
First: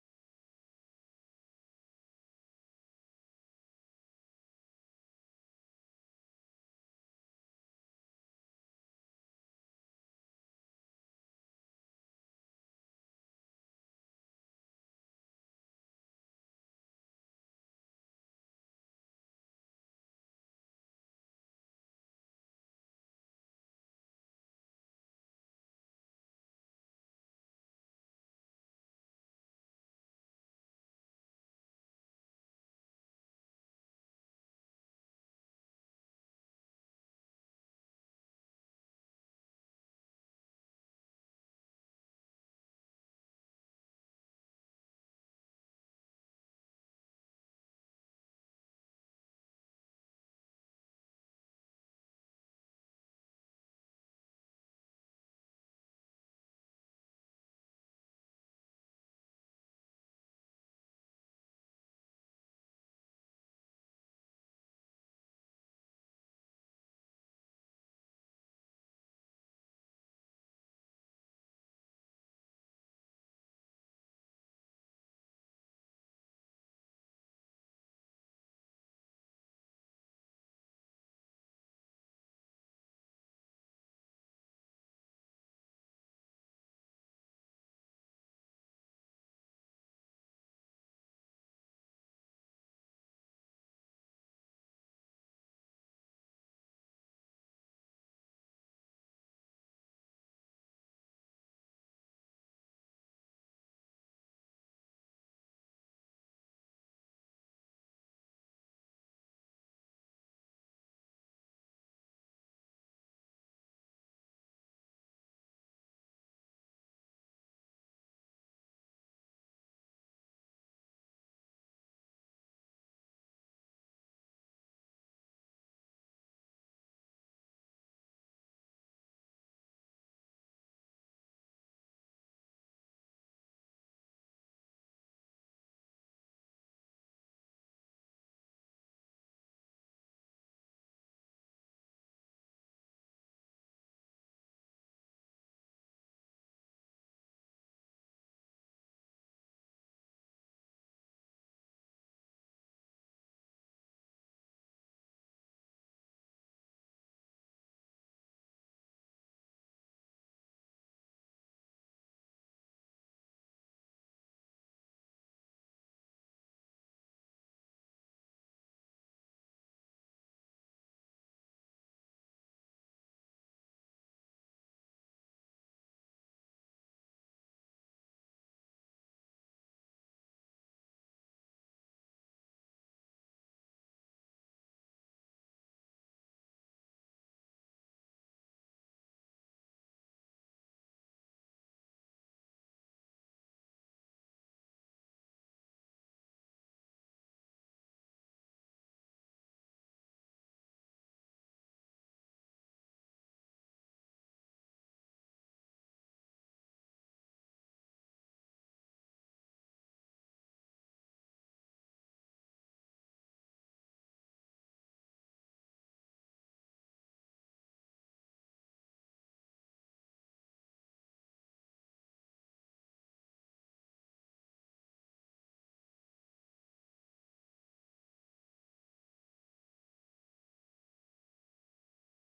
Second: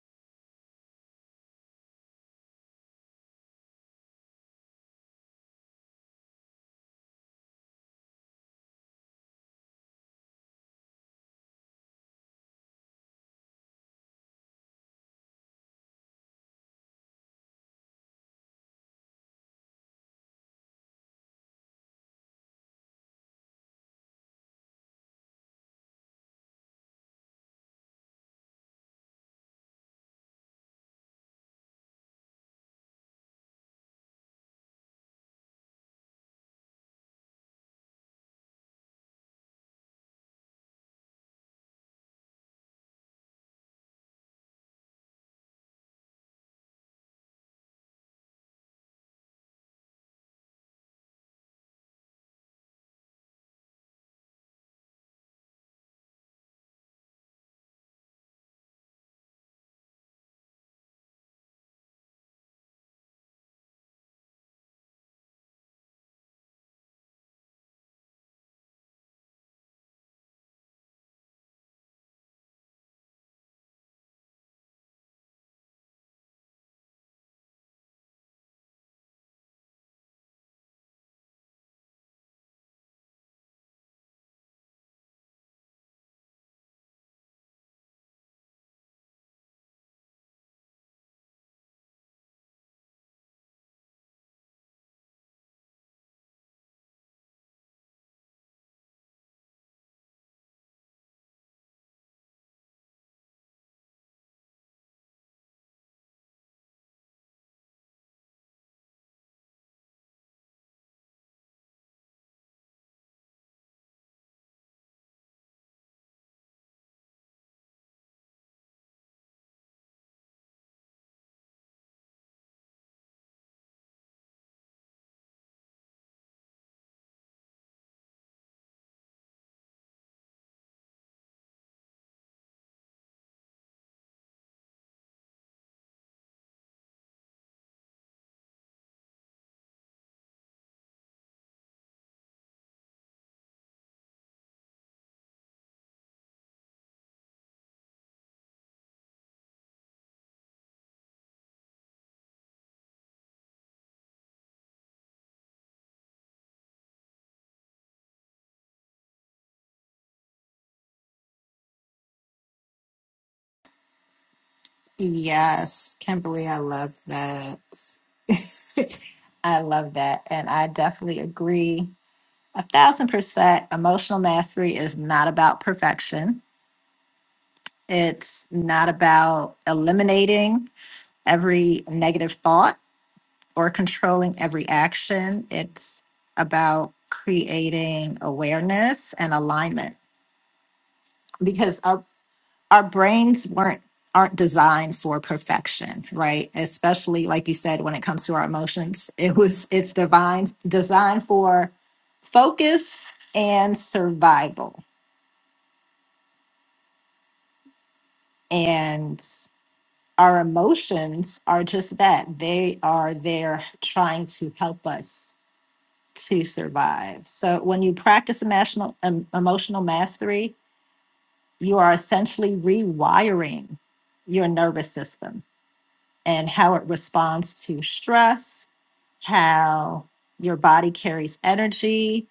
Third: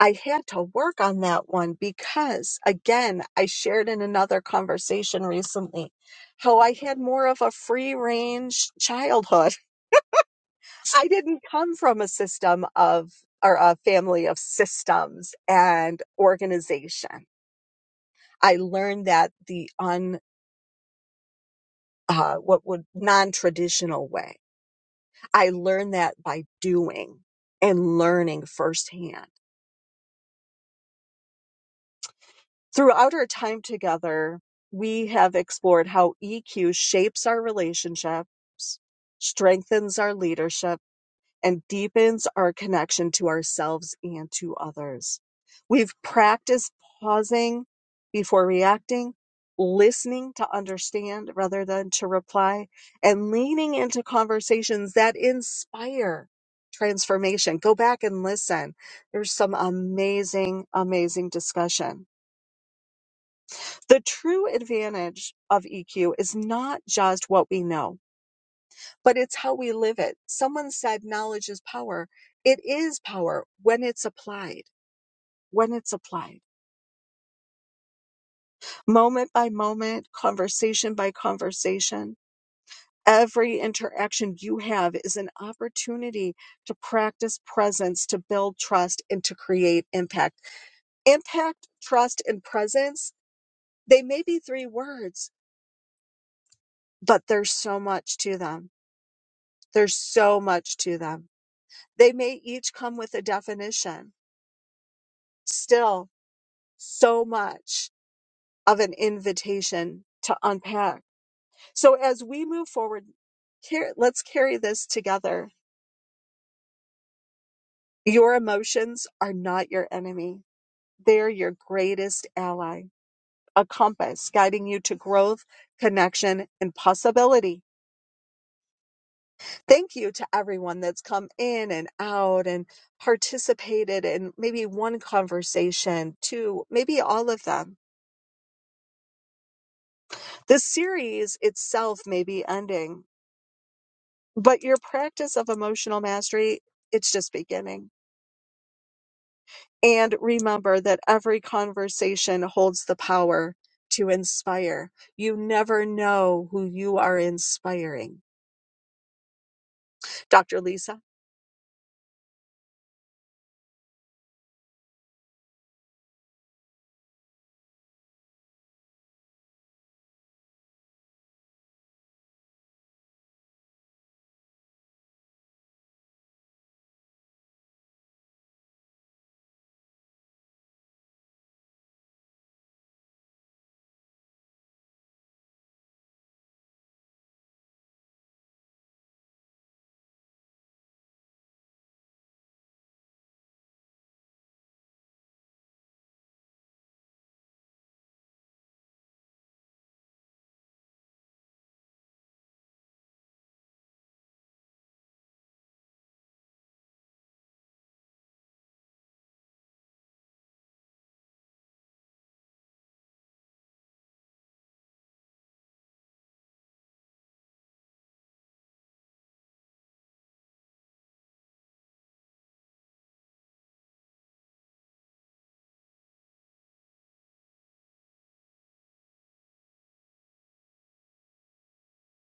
Speaker 1: I had to work on that one because, again, I shared in another conversation recently how I had more of a free range childhood. *laughs* I didn't come from a system of or a family of systems and organization. I learned that the un. uh, what would non-traditional way. I learned that by doing and learning firsthand. Throughout our time together, we have explored how EQ shapes our relationships, strengthens our leadership and deepens our connection to ourselves and to others. We've practiced pausing before reacting, listening to understand rather than to reply, and leaning into conversations that inspire transformation. Go back and listen. There's some amazing, amazing discussion. The true advantage of EQ is not just what we know but it's how we live it. Someone said knowledge is power. It is power when it's applied, when it's applied. Moment by moment, conversation by conversation, every interaction you have is an opportunity to practice presence, to build trust, and to create impact. Impact, trust, and presence, they may be three words, but there's so much to them. There's so much to them. They may each come with a definition. Still, so much of an invitation to unpack. So as we move forward, car- let's carry this together. Your emotions are not your enemy. They're your greatest ally, a compass guiding you to growth, connection, and possibility. Thank you to everyone that's come in and out and participated in maybe one conversation, two, maybe all of them. The series itself may be ending, But your practice of emotional mastery, it's just beginning. And remember that every conversation holds the power to inspire. You never know who you are inspiring. Dr. Lisa?
Speaker 2: Yes, Kimberly, I love that. *laughs* I love that. And I definitely agree a thousand percent. Emotional mastery is not about perfection, it's not about eliminating every negative thought. or controlling every action. It's about creating awareness and alignment because our our brains weren't aren't designed for perfection, right? Especially like you said when it comes to our emotions. It was it's divine designed for focus and survival. And our emotions are just that. They are there trying to help us to survive. So when you practice emotional em- emotional mastery, you are essentially rewiring your nervous system and how it responds to stress, how your body carries energy,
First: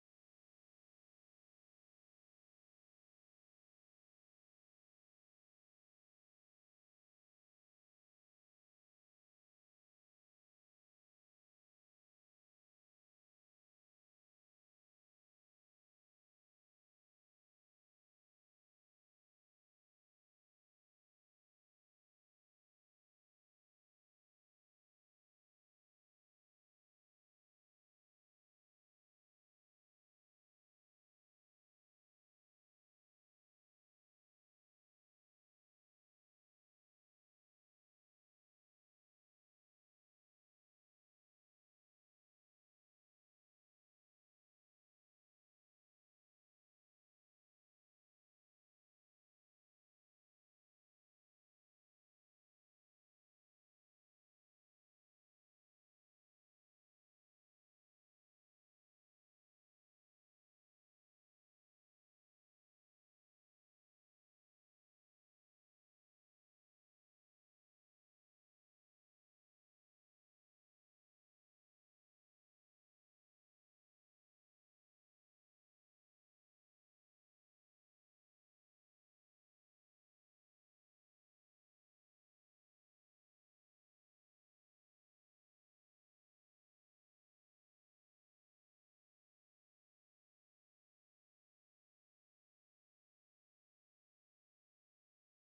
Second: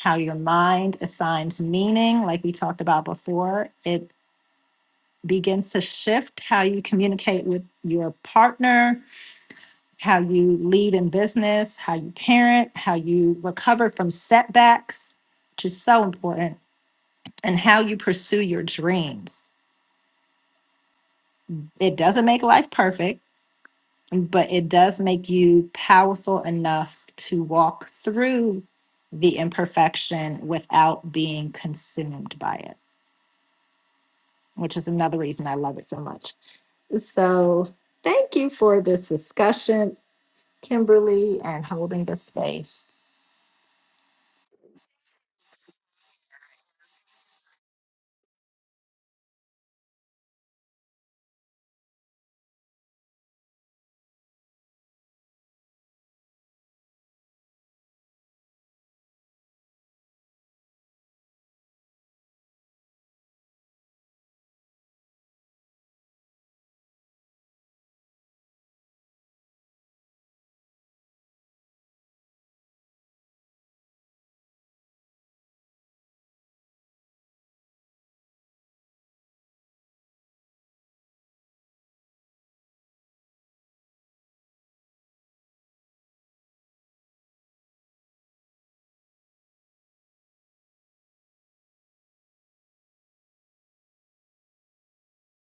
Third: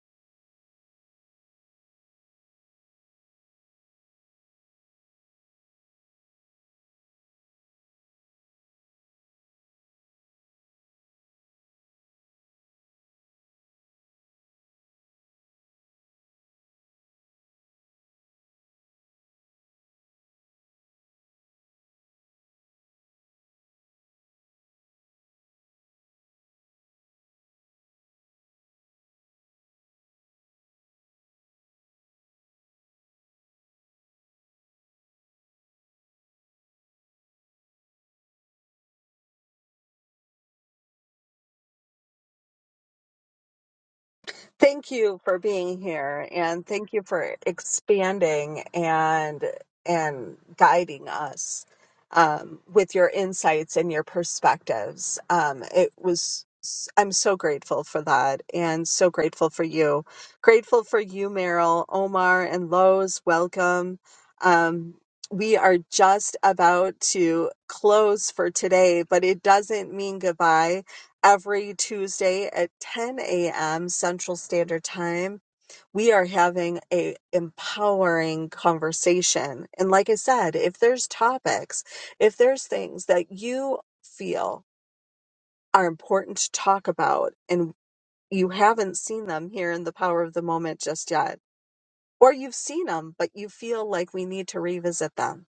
Speaker 2: how your mind assigns meaning, like we talked about before. It begins to shift how you communicate with your partner, how you lead in business, how you parent, how you recover from setbacks, which is so important, and how you pursue your dreams. It doesn't make life perfect, but it does make you powerful enough to walk through the imperfection without being consumed by it, which is another reason I love it so much. So, thank you for this discussion, Kimberly, and holding the space.
Speaker 1: Thank you for being here and thank you for expanding and and guiding us um, with your insights and your perspectives. Um, it was I'm so grateful for that and so grateful for you. Grateful for you, Meryl, Omar, and Lowe's. Welcome. Um, we are just about to close for today, but it doesn't mean goodbye every Tuesday at 10 a.m. Central Standard Time. We are having a empowering conversation. And like I said, if there's topics, if there's things that you feel are important to talk about and you haven't seen them here in the power of the moment just yet, or you've seen them, but you feel like we need to revisit them,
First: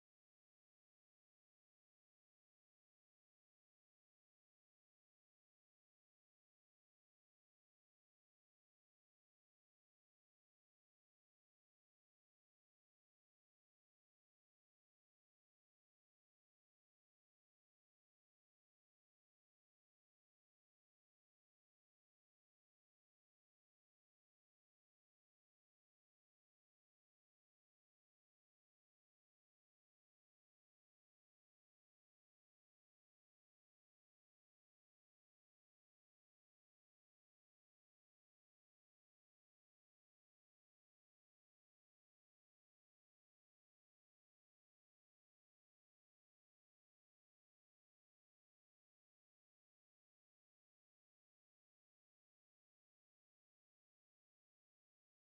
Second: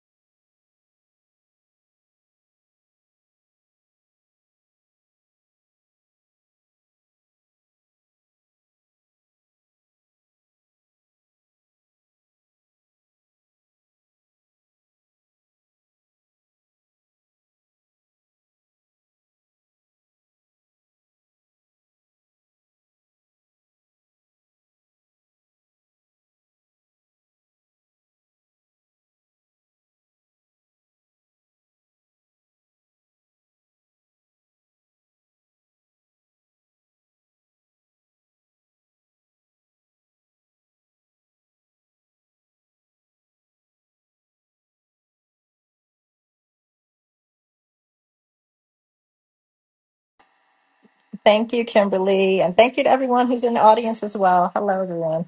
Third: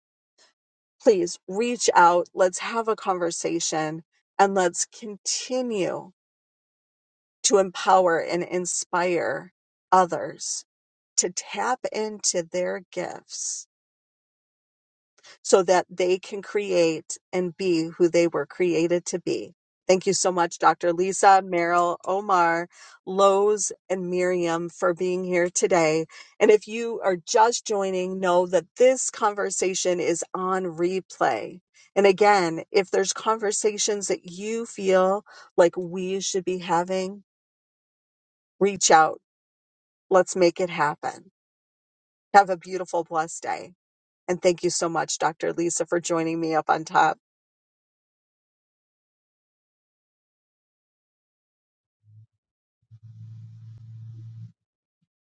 Speaker 1: please reach out. Let's have a conversation and let's continue to empower and inspire others to tap into their gifts so that they can create and be who they were created to be. Thank you so much, Dr. Lisa, Merrill, Omar, Lowe's, and Miriam for being here today. And if you are just joining, know that this conversation is on replay. And again, if there's conversations that you feel like we should be having, reach out Let's make it happen. Have a beautiful, blessed day. And thank you so much, Dr. Lisa, for joining me up on top.
Speaker 2: Thank you, Kimberly. And thank you to everyone who's in the audience as well. Hello, everyone.